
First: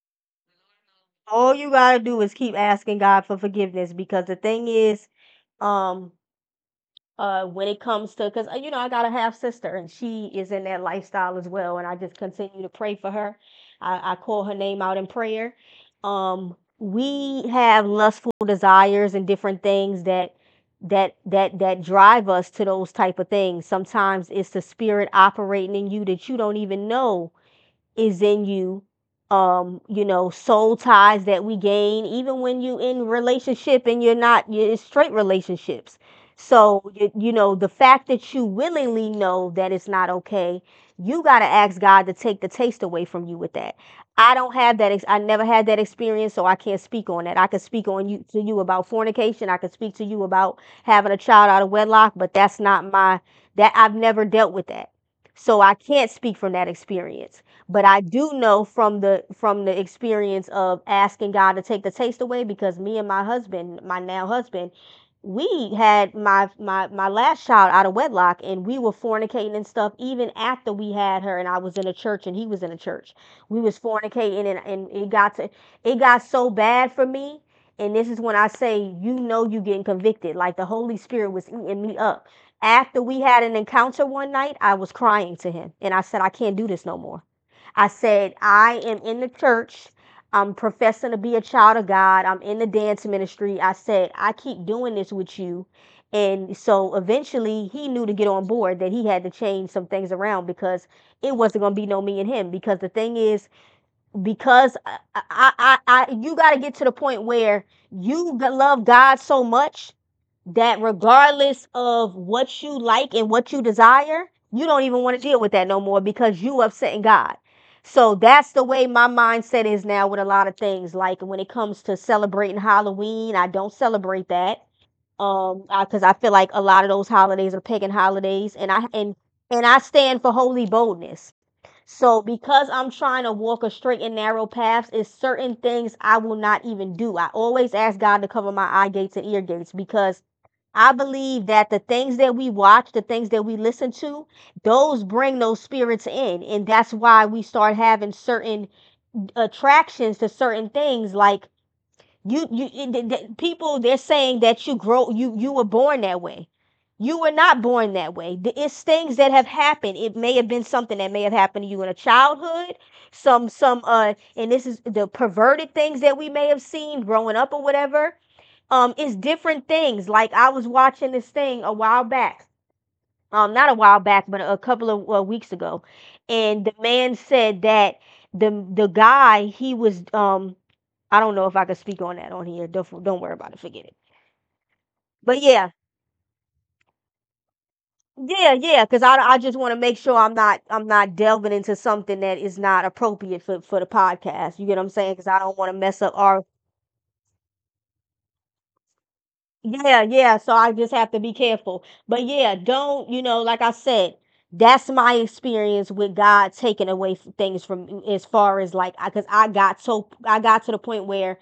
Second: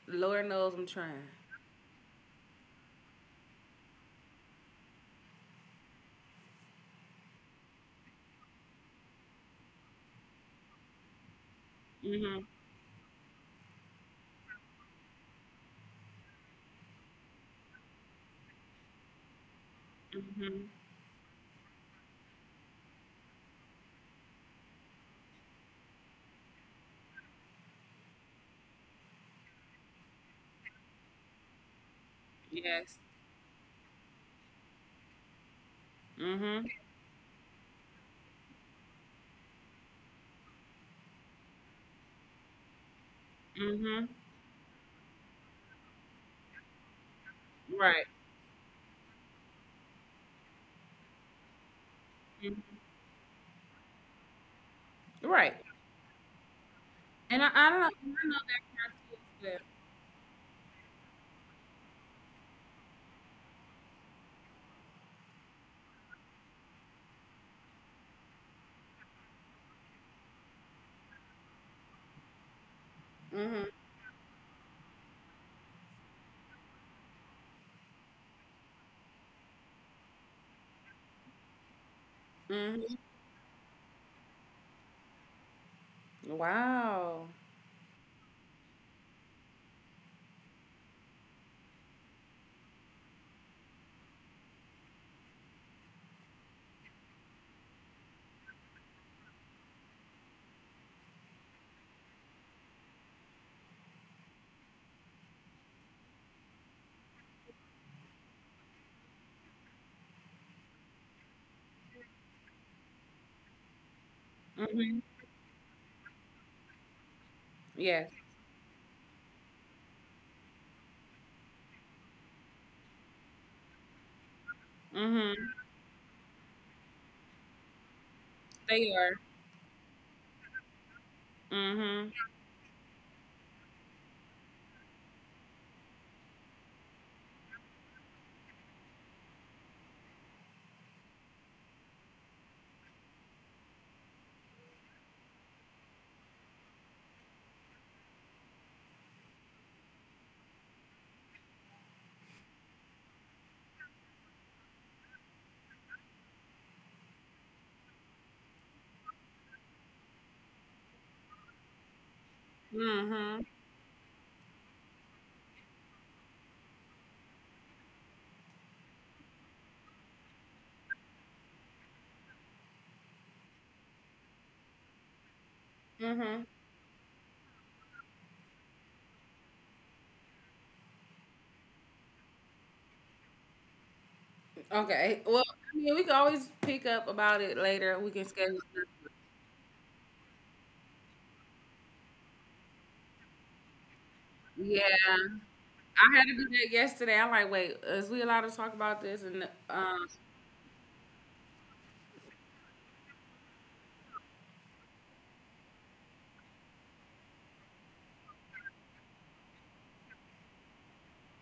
S1: The Lord knows I'm trying.
S2: All you gotta do is keep asking God for forgiveness because the thing is, um, when it comes to, because you know, I got a half sister and she is in that lifestyle as well, and I just
S1: Mhm.
S2: continue to pray for her. I call her name out in prayer. We have lustful desires and different things that
S1: Mhm.
S2: that that drive us to those type of things. Sometimes it's the spirit operating in you that you don't even know is in you. You know, soul ties that we gain even when you
S1: Yes.
S2: in relationship and you're not, you're in straight relationships.
S1: Mhm.
S2: So you know the fact that you willingly know that it's not okay. You got to ask God to take the taste away from you with that.
S1: Mhm.
S2: I don't have that I never had that experience, so I can't speak on that. I could speak
S1: Right.
S2: on you, to you about fornication. I could speak to you about having a child out of wedlock, but that's
S1: Mhm.
S2: not my that I've never dealt with that.
S1: Right.
S2: So I can't speak from that experience.
S1: And I don't
S2: But
S1: know.
S2: I
S1: I
S2: do
S1: know
S2: know
S1: that
S2: from the
S1: kind of
S2: from the experience of asking God to take the taste away, because me and my husband, my now husband, we had my last child out of wedlock, and we were fornicating and stuff even after we had her, and I was in a church and he was in a church.
S1: conceals
S2: We
S1: them.
S2: was fornicating, and it got to it got so bad for me. And this is when I say, you know, you getting convicted. Like the Holy Spirit was eating me up.
S1: Mhm.
S2: After we had an encounter one night, I was crying to him and I said, I
S1: Mhm.
S2: can't do this no more.
S1: Wow.
S2: I said, I am in the church. I'm professing to be a child of God. I'm in the dance ministry. I said, I keep doing this with you. And so eventually he knew to get on board, that he had to change some things around, because it wasn't going to be no me and him. Because the thing is, because I you got to get to the point where you love God so much that regardless of what you like and what you desire, you don't
S1: Mhm.
S2: even want to deal with that no more because you upsetting God.
S1: Yes.
S2: So that's the way my mindset is now with a lot of things. Like when it comes to celebrating Halloween, I don't celebrate that,
S1: Mhm.
S2: 'cause I feel like a lot of those holidays are pagan holidays, and I
S1: They
S2: and
S1: are.
S2: and I stand for holy boldness.
S1: Mhm.
S2: So because I'm trying to walk a straight and narrow path, it's certain things I will not even do. I always ask God to cover my eye gates and ear gates, because I believe that the things that we watch, the things that we listen to, those bring those spirits in. And that's why we start having certain attractions to certain things. Like, you it- the- people, they're saying that you grow you you were born that way. You were not born that way. It's things that have happened. It may have been something that may have happened to you in a childhood.
S1: Mhm.
S2: Some And this is the perverted things that we may have seen growing up or whatever. It's different things. Like, I was watching this thing a while back. Not a while back, but a couple of weeks ago.
S1: Mhm.
S2: And the man said that the guy, he was I don't know if I could speak on that on here. Don't worry about it. Forget it.
S1: Okay.
S2: But
S1: Well, I mean, we can always pick up about it later. We can schedule.
S2: yeah. Because I just want to make sure I'm not delving into something that is not appropriate for the podcast. You get
S1: Yeah,
S2: what I'm saying? Because I
S1: I
S2: don't want to mess up
S1: had to
S2: our
S1: do that yesterday. I'm like, wait, is we allowed to talk about this? And
S2: yeah yeah. So I just have to be careful. But yeah, don't you know, like I said, that's my experience with God taking away things from me, as far as like, because I 'cause I got to the point where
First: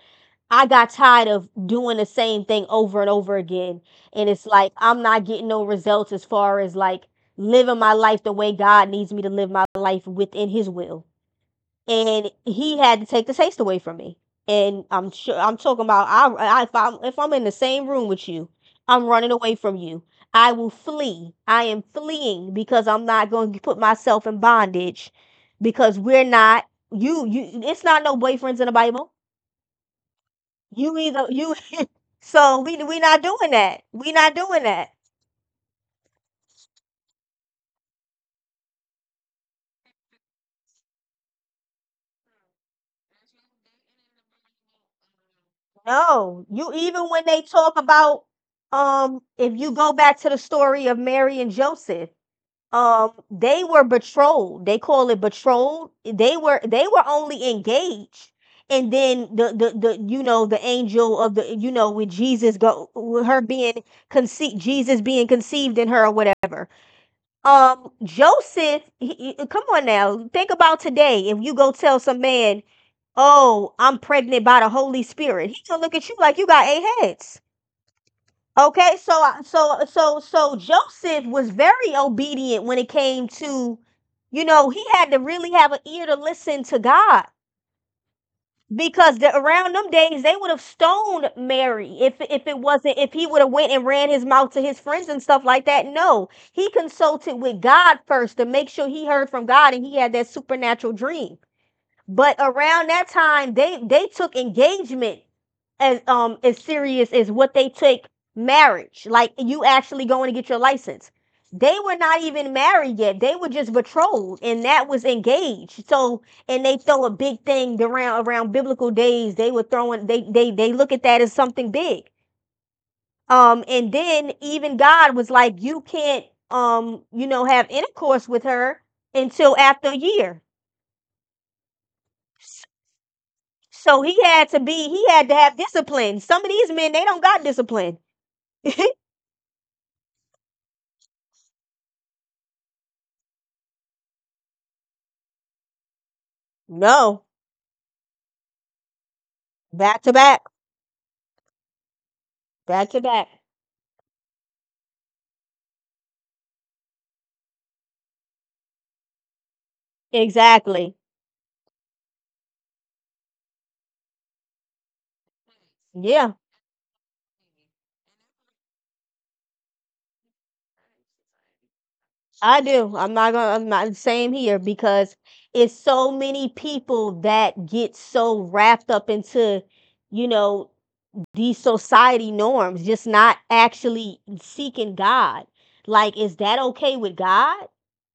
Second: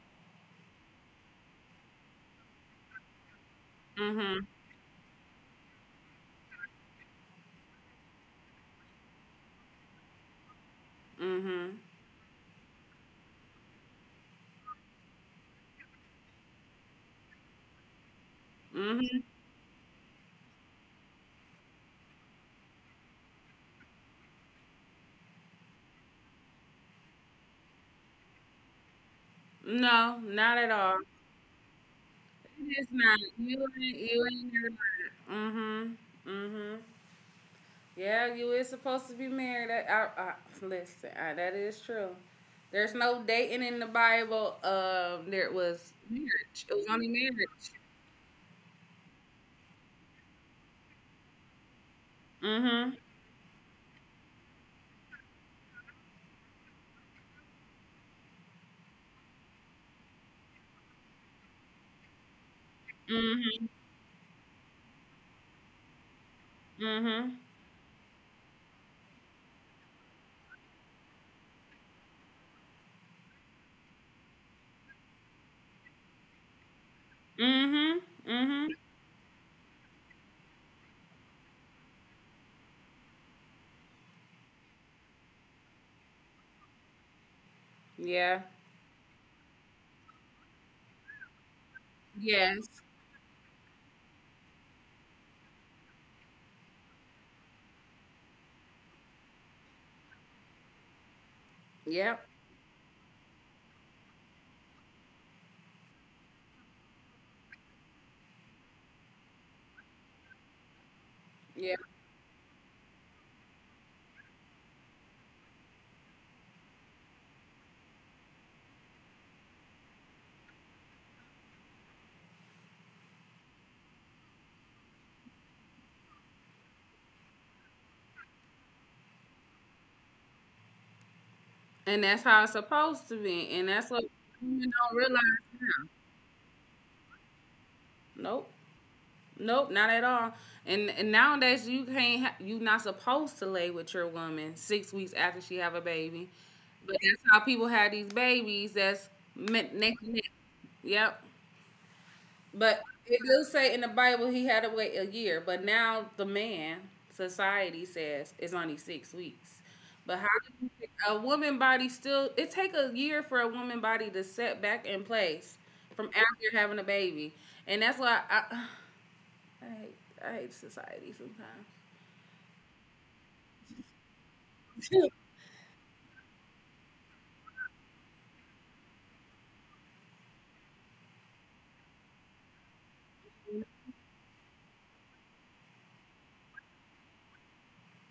S2: I got tired of doing the same thing over and over again. And
S1: mhm,
S2: it's like, I'm not getting no results, as far as like living my life the way God needs me to live my life within His will.
S1: mhm,
S2: And He had to take the taste away from me. And I'm sure I'm talking about I if I'm in the same room with you, I'm
S1: mhm.
S2: running away from you. I will flee. I am fleeing because I'm not going to put myself in bondage, because we're not you you it's not no boyfriends in the Bible.
S1: No, not at
S2: You
S1: all.
S2: either you so we
S1: Yes,
S2: we
S1: ma'am.
S2: not doing that. We
S1: You
S2: not
S1: ain't
S2: doing
S1: never
S2: that.
S1: married. Mhm. Mhm. Yeah, you is supposed to be married. I listen. That is true. There's no dating in the Bible. There was
S2: No.
S1: marriage.
S2: You,
S1: It was
S2: even
S1: only
S2: when they
S1: marriage.
S2: talk about, if you go back to the story of Mary and Joseph,
S1: Mhm.
S2: they were betrothed. They call it betrothed. They were, only engaged. And then the you know, the angel of the, you know, with Jesus, go with her
S1: Mhm.
S2: being conceived, Jesus being conceived in her or whatever.
S1: Mhm.
S2: Joseph, he, come on now, think about today. If you go tell some man, oh, I'm pregnant by the Holy Spirit, he's gonna look at you like you got eight heads.
S1: Mhm. Mhm.
S2: Okay, so Joseph was very obedient when it came to, you know, he had to really have an ear to listen to God.
S1: Yeah.
S2: Because around them days, they would have stoned Mary if it
S1: Yes.
S2: wasn't if he would have went and ran his mouth to his friends and stuff like that. No, he consulted with God first to make sure he heard from God, and he had that supernatural dream.
S1: Yep.
S2: But around that time, they took engagement as as serious as what they take marriage. Like, you actually going to get your license. They
S1: Yep.
S2: were not even married yet. They were just betrothed, and that was engaged. So, and they throw a big thing around, biblical days. They were throwing. They look at that as something big. And then even God was like, you can't, you know, have intercourse with her until after a year.
S1: And that's how it's supposed to be. And that's
S2: So
S1: what
S2: he had to
S1: women
S2: be,
S1: don't
S2: he
S1: realize.
S2: had to have discipline. Some of these men, they don't got discipline.
S1: Nope. Nope, not at all. And nowadays you can't ha- you not supposed to lay with your woman 6 weeks after she have a baby, but that's
S2: No,
S1: how people have these babies. That's neck
S2: back to
S1: to neck.
S2: back,
S1: Yep. But
S2: back to
S1: it
S2: back.
S1: does say in the Bible he had to wait a year, but now the man society says it's only 6 weeks. But how do you think
S2: Exactly.
S1: a woman body still? It take a year for a woman body to set back in place from
S2: Yeah,
S1: after having a baby, and that's why I hate, I hate society sometimes.
S2: I do. I'm not, same here, because it's so many people that get so wrapped up into, you know, these society norms, just not actually seeking God. Like, is that okay with God?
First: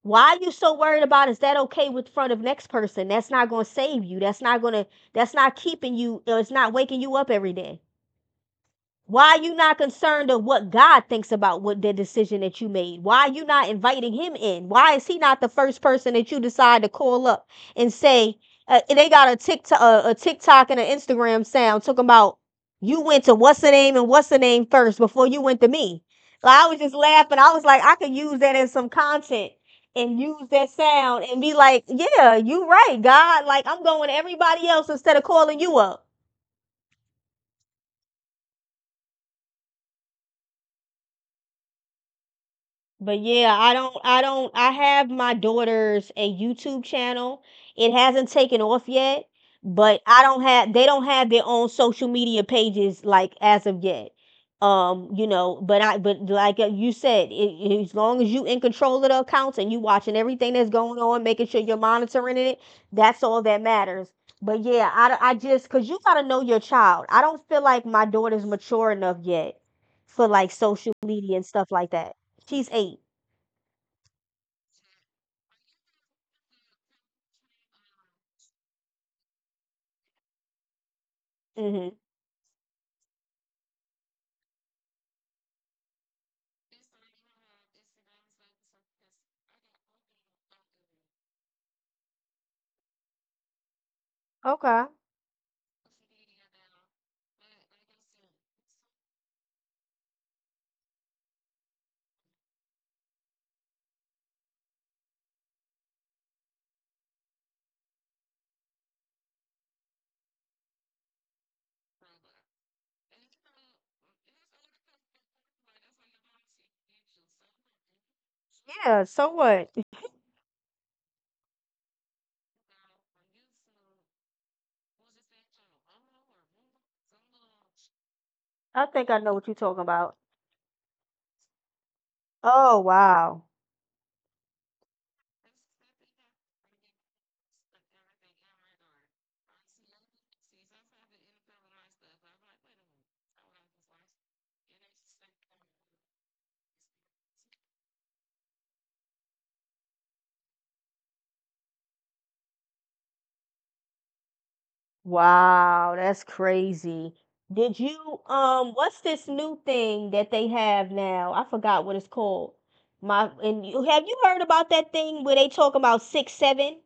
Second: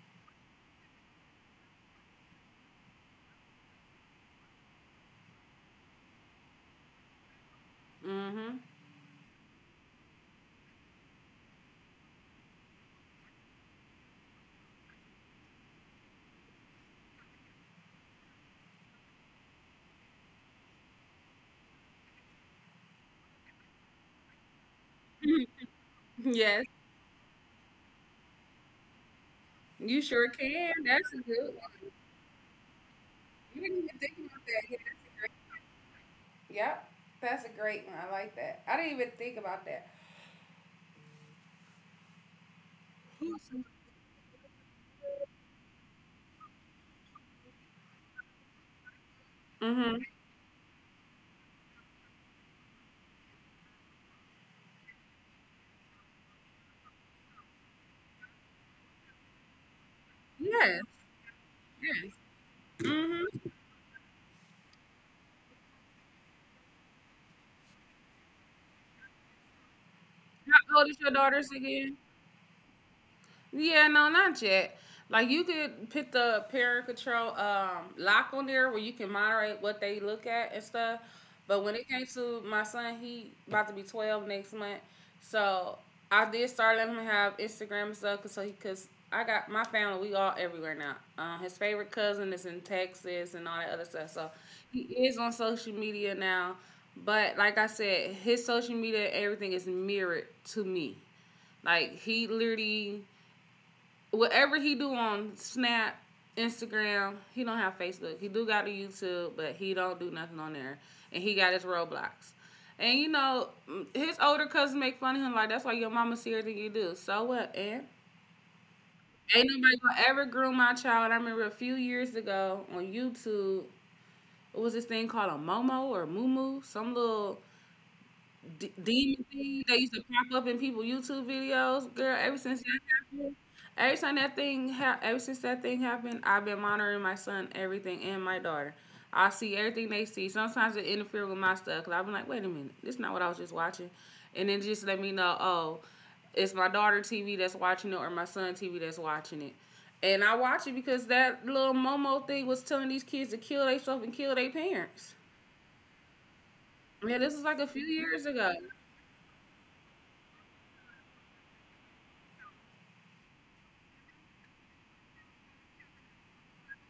S2: Why are you so worried about is that okay with front of next person? That's not gonna save you. That's not gonna that's not keeping you, or it's not waking you up every day.
S1: Mm-hmm.
S2: Why are you not concerned of what God thinks about what the decision that you made? Why are you not inviting him in? Why is he not the first person that you decide to call up and say, they got a TikTok and an Instagram sound, talking about you went to what's the name and what's the name first before you went to
S1: Mm-hmm.
S2: me. Like,
S1: Yes,
S2: I was just laughing. I was like, I could use that as some content
S1: you
S2: and
S1: sure
S2: use that
S1: can. That's a
S2: sound and
S1: good
S2: be like,
S1: one.
S2: yeah, you right, God.
S1: You
S2: Like,
S1: didn't
S2: I'm
S1: even
S2: going
S1: think
S2: to
S1: about
S2: everybody
S1: that.
S2: else instead of calling you up.
S1: Yeah, that's a great. Yep, that's a great one. I like that. I didn't even think about that.
S2: But yeah, I don't I don't I have my daughter's a YouTube channel. It hasn't taken off yet,
S1: Mm-hmm.
S2: but I don't have they don't have their own social media pages, like, as of yet. You know, but I but like, you said, it, as long as you in control of the accounts and you watching everything that's
S1: Yes,
S2: going on, making sure you're
S1: yes.
S2: monitoring it, that's
S1: Mm-hmm.
S2: all that matters. But yeah, I just, 'cause you gotta know your child. I don't feel like my daughter's mature enough yet for like
S1: How old is
S2: social
S1: your
S2: media
S1: daughters
S2: and stuff
S1: again?
S2: like that. She's 8.
S1: Yeah, no, not yet. Like you could put the parent control, lock on there where you can moderate what they look at and stuff. But when it
S2: Mhm.
S1: came to my son, he about to be 12 next month, so I did start letting him have Instagram and stuff, cause I got my family, we all everywhere now. His favorite cousin is in Texas and all that other stuff, so he
S2: Okay.
S1: is on social media now. But like I said, his social media, everything is mirrored to me. Like he literally whatever he do on Snap, Instagram, he don't have Facebook. He do got a YouTube, but he don't do nothing on there. And he got his Roblox. And you know, his older cousins make fun of him like that's why your mama serious than you do. So what, and
S2: Yeah, so
S1: ain't
S2: what?
S1: nobody gonna ever groom my child. I remember a few years ago on YouTube, it was this thing called a Momo or Moo Moo. Some little
S2: I think I
S1: demon
S2: know what you're
S1: thing that
S2: talking
S1: used to
S2: about.
S1: pop up in people YouTube videos, girl. Ever since
S2: Oh,
S1: that happened,
S2: wow.
S1: ever since that thing happened, I've been monitoring my son, everything, and my daughter. I see everything they see. Sometimes it interferes with my stuff because I've been like, wait a minute, this is not what I was just watching, and then just let me know, oh, it's my daughter TV that's watching it or my son TV that's watching it. And I watch it because that little Momo thing was telling these kids to kill themselves and kill their parents.
S2: Wow, that's crazy.
S1: Yeah, this was like a
S2: Did
S1: few
S2: you,
S1: years ago.
S2: what's this new thing that they have now? I forgot what it's called. My and You have, you heard about that thing where they talk about 6 7?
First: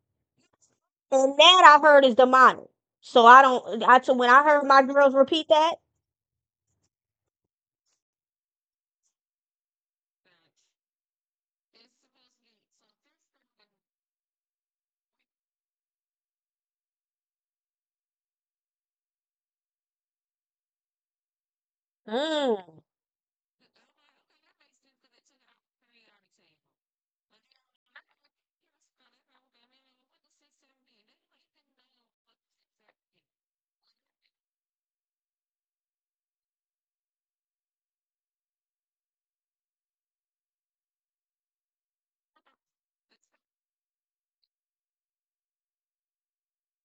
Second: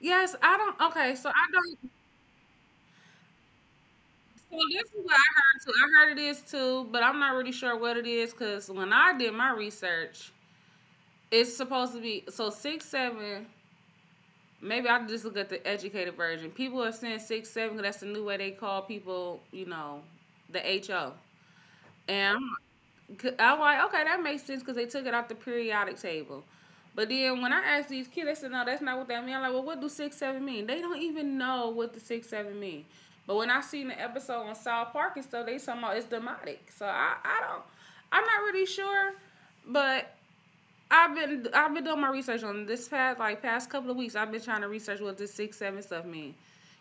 S1: Yes, I don't okay, so
S2: And
S1: I
S2: that I
S1: don't
S2: heard is demonic. So I don't I so when I
S1: so
S2: heard my
S1: this is what
S2: girls
S1: I
S2: repeat
S1: heard too.
S2: that,
S1: I heard it is too, but I'm not really sure what it is because when I did my research, it's supposed to be so six seven. Maybe I'll just look at the educated version. People are saying six seven 'cause that's the new way they call people, you know, the HO. And I'm,
S2: mm,
S1: like, c- I'm like, okay, that makes sense because they took it off the periodic table. But then when I asked these kids, they said, no, that's not what that means. I'm like, well, what do six seven mean? They don't even know what the six seven mean. But when I seen the episode on South Park and stuff, they talking about it's demonic. I'm not really sure. But I've been doing my research on this past like past couple of weeks. I've been trying to research what this six seven stuff mean.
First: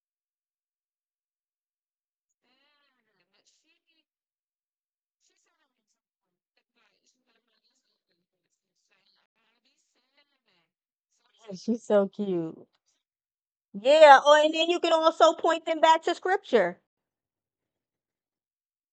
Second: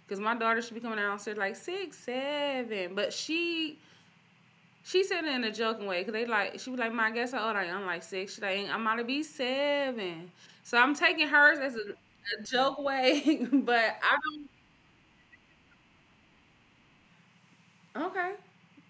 S1: Cause my daughter should be coming out and said like six seven, but she said it in a joking way because they like she was like, "My I guess how old I am?" I'm like six. She like, "I'm about to be seven. So I'm taking hers as
S2: she's so
S1: a
S2: cute.
S1: joke way, but
S2: Yeah,
S1: I
S2: oh, and then you can also point them back to scripture.
S1: don't. Okay,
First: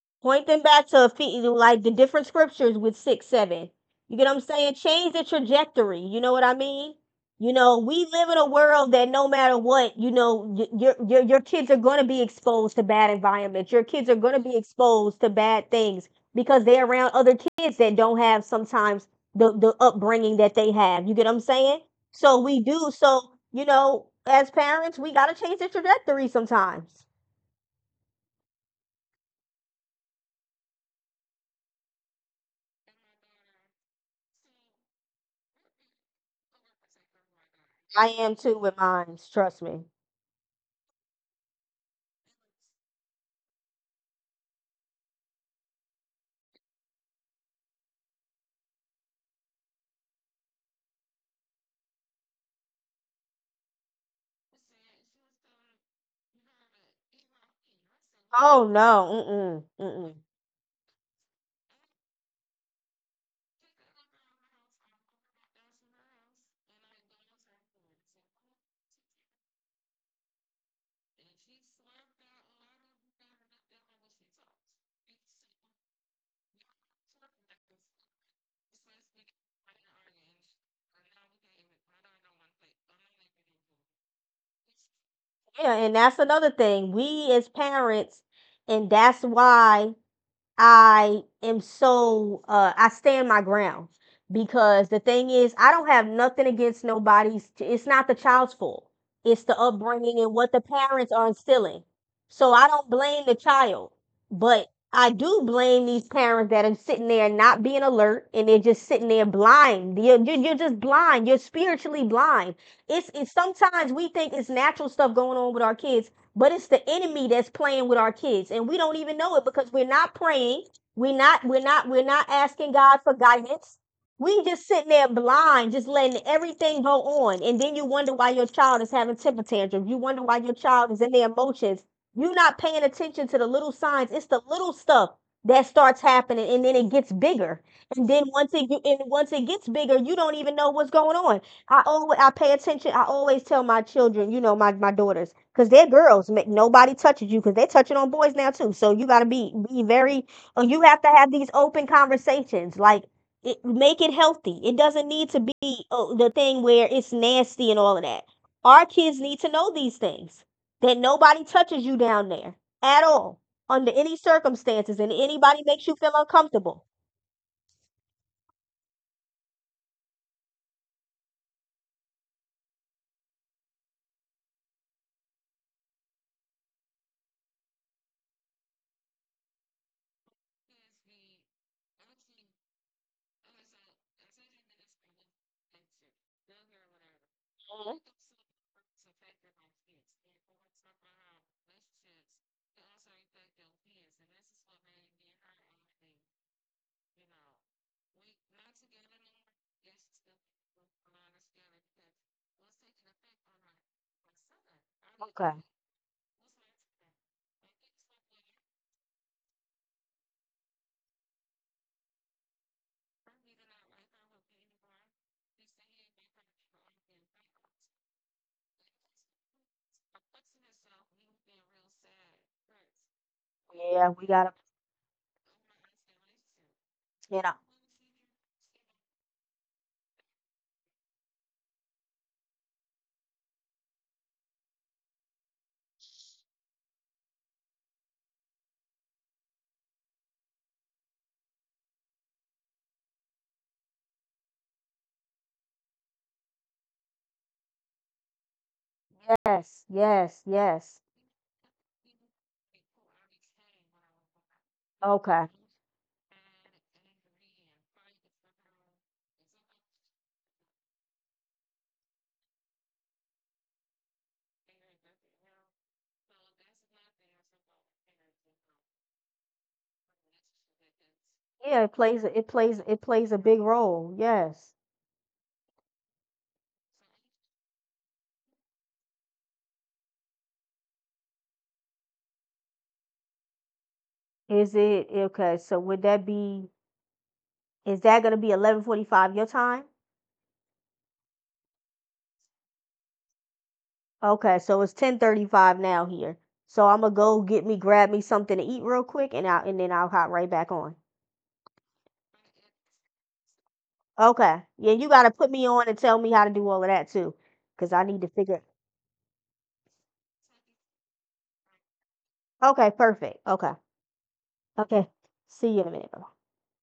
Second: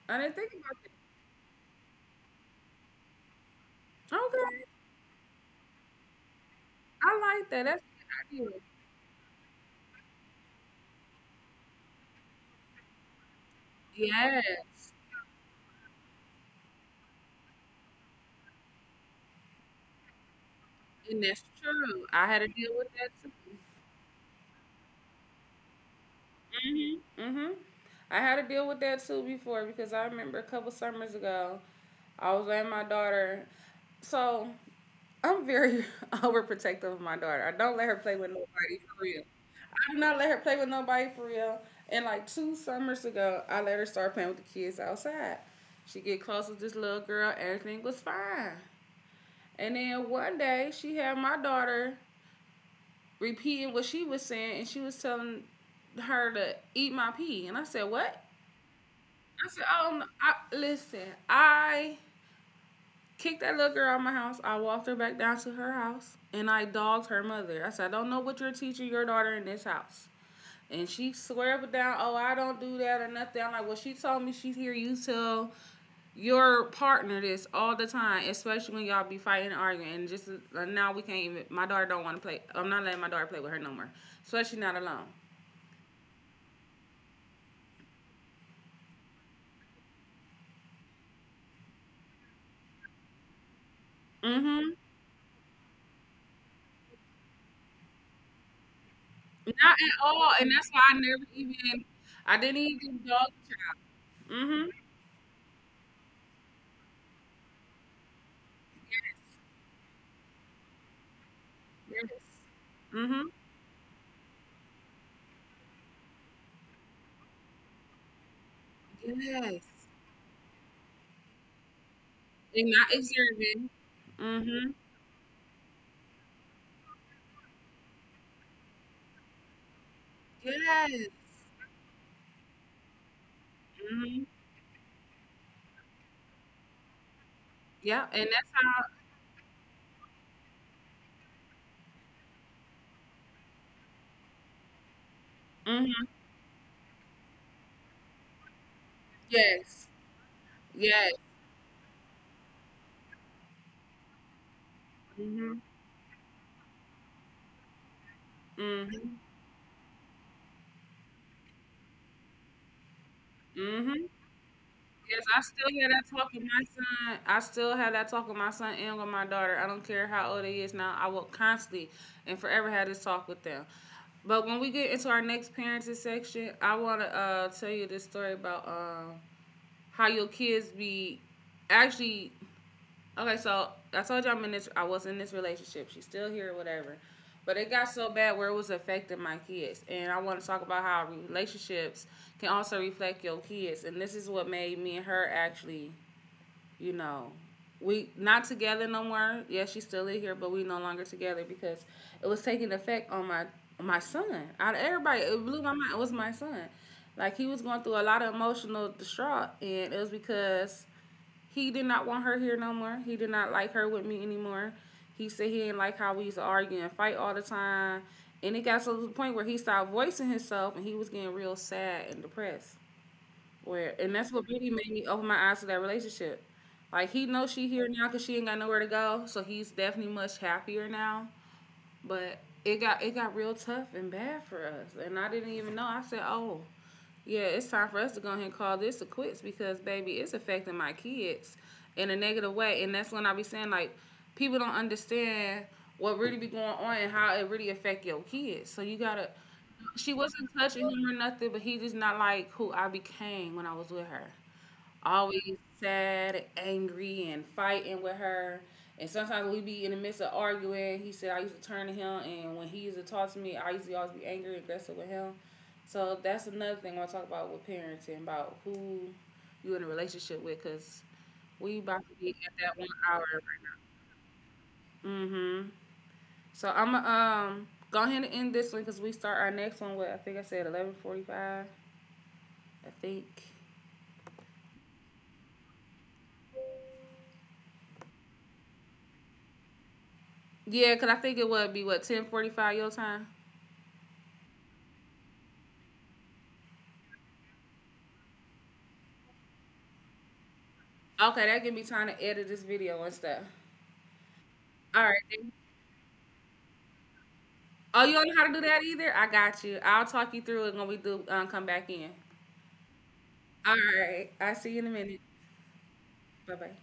S1: I didn't
S2: Point
S1: think
S2: them
S1: about
S2: back
S1: that.
S2: to, like, the different scriptures with 6, 7. You get what I'm
S1: Okay,
S2: saying? Change the trajectory. You know what I mean?
S1: I like
S2: You
S1: that. That's
S2: know, we
S1: a
S2: live in
S1: good
S2: a
S1: idea.
S2: world that no matter what, you know, your kids are going to be exposed to bad environments. Your kids are
S1: Yes,
S2: going to be exposed to bad things, because they're around other kids that don't have sometimes the upbringing that they have. You
S1: and
S2: get what
S1: that's
S2: I'm saying?
S1: true. I had
S2: So
S1: to
S2: we
S1: deal with
S2: do.
S1: that too.
S2: So you know, as parents, we got to change the trajectory
S1: Mhm.
S2: sometimes.
S1: Mhm. I had to deal with that too before because I remember a couple summers ago, I was letting my daughter. So I'm very overprotective of my daughter. I don't let her play
S2: I
S1: with
S2: am too
S1: nobody
S2: with
S1: for real.
S2: mine. Trust
S1: I
S2: me.
S1: do not let her play with nobody for real. And like two summers ago, I let her start playing with the kids outside. She get close with this little girl. Everything was fine. And then one day, she had my daughter repeating what she was saying, and she was telling her to eat my pee. And I said, "What?"
S2: Oh no,
S1: I said,
S2: mm-mm,
S1: "Oh, no,
S2: mm-mm.
S1: I, listen, I kicked that little girl out of my house. I walked her back down to her house and I dogged her mother. I said, I don't know what you're teaching your daughter in this house. And she swear up and down, oh, I don't do that or nothing. I'm like, well, she told me she's here. You tell your partner this all the time, especially when y'all be fighting and arguing. And just now we can't even, my daughter don't want to play. I'm not letting my daughter play with her no more, especially not alone.
S2: Yeah, and that's another thing. We as parents, and that's why I am so I stand my ground,
S1: Mm-hmm.
S2: because the thing is, I don't have nothing against nobody's, it's not the child's fault. It's the
S1: Not at
S2: upbringing
S1: all.
S2: and
S1: And
S2: what
S1: that's
S2: the
S1: why I
S2: parents
S1: never
S2: are
S1: even,
S2: instilling.
S1: I didn't
S2: So I
S1: even
S2: don't
S1: dog.
S2: blame the child, but
S1: Mm-hmm.
S2: I do blame these parents that are sitting there not being alert, and they're just sitting there blind. You're just blind. You're spiritually blind.
S1: Yes.
S2: It's sometimes we think it's natural stuff going on with our kids, but it's the enemy that's playing with our kids, and we don't
S1: Mm-hmm.
S2: even know it,
S1: Yes.
S2: because we're not praying, we're not
S1: And
S2: asking
S1: not
S2: God for
S1: observing.
S2: guidance. We just
S1: Mhm.
S2: sitting there blind, just letting everything go on. And then you wonder why your child is having temper tantrums, you wonder why your child is
S1: Yes.
S2: in their emotions. You're not paying attention to the little signs.
S1: Mhm.
S2: It's the little stuff that starts happening, and then it gets bigger.
S1: Yep,
S2: And
S1: and
S2: then
S1: that's
S2: once it
S1: how.
S2: and once it gets bigger, you don't even know what's going on. I pay attention. I always tell my children, you know, my daughters, because they're
S1: Mhm.
S2: girls, make nobody touches you, because they're touching on boys now too. So you gotta be,
S1: Yes.
S2: very. You have
S1: Yes.
S2: to have these open conversations. Like, make it healthy. It doesn't need to
S1: Mhm.
S2: be, oh, the thing where it's nasty and all of that. Our
S1: Mhm.
S2: kids need to know these things, that nobody touches you down there at all, under
S1: Mhm.
S2: any circumstances, and
S1: Yes, I still
S2: anybody
S1: hear
S2: makes
S1: that
S2: you feel
S1: talk with my
S2: uncomfortable.
S1: son. I still have that talk with my son and with my daughter. I don't care how old he is now. I will constantly and forever have this talk with them. But when we get into our next parenting section, I want to tell you this story about how your kids be actually. Okay, so I told you I'm in this. I was in this relationship. She's still here, whatever. But it got so bad where it was affecting my kids, and I want to talk about how relationships can also reflect your kids. And this is what made me and her actually, you know, we not together no more. Yeah, she's still in here, but we no longer together because it was taking effect on my son. Out of everybody, it blew my mind. It was my son. Like he was going through a lot of emotional distraught, and it was because he did not want her here no more. He did not like her with me anymore. He said he didn't like how we used to argue and fight all the time. And it got to the point where he stopped voicing himself and he was getting real sad and depressed. Where
S2: Yeah,
S1: and
S2: we
S1: that's what
S2: gotta.
S1: really made me open my eyes to that relationship. Like he
S2: You
S1: knows
S2: know.
S1: she here now because she ain't got nowhere to go, so he's definitely much happier now. But it got real tough and bad for us, and I didn't even know. I said, "Oh, yeah, it's time for us to go ahead and call this a quits because, baby, it's affecting my kids in a negative way. And that's when I be saying, like, people don't understand what really be going on and how it really affect your kids. So you gotta,
S2: Yes.
S1: she
S2: Yes.
S1: wasn't touching
S2: Yes.
S1: him or nothing, but he just not like who I became when I was with her,
S2: Okay.
S1: always sad, angry, and fighting with her. And sometimes we be in the midst of arguing. He said I used to turn to him, and when he used to talk to me, I used to always be angry, aggressive with him. So that's another thing I want to talk about with parenting, about who you in a relationship with, cause we
S2: Yeah, it
S1: about to
S2: plays
S1: be
S2: a,
S1: at that one
S2: it
S1: hour.
S2: plays a big role. Yes.
S1: Mm-hmm. So I'm gonna go ahead and end this one, cause we start our next one with I think I said 11:45. I think.
S2: Is it, okay, so would that be, is that gonna be 11:45 your time?
S1: Yeah, cause I think it would be what 10:45 your time.
S2: Okay, so it's 10:35 now here. So I'm gonna go get me, grab me something to eat real quick, and I and then I'll hop right back on.
S1: Okay, that give me time to edit this video and stuff.
S2: Okay. Yeah,
S1: All
S2: you
S1: right.
S2: gotta put
S1: Then.
S2: me on and tell me how to do all of that too, 'cause I
S1: Oh, you
S2: need
S1: don't
S2: to
S1: know how to do
S2: figure.
S1: that either? I got you. I'll talk you through it when we do come back in.
S2: Okay, perfect. Okay.
S1: All right. I'll see you in a
S2: Okay.
S1: minute.
S2: See you in a minute.
S1: Bye bye.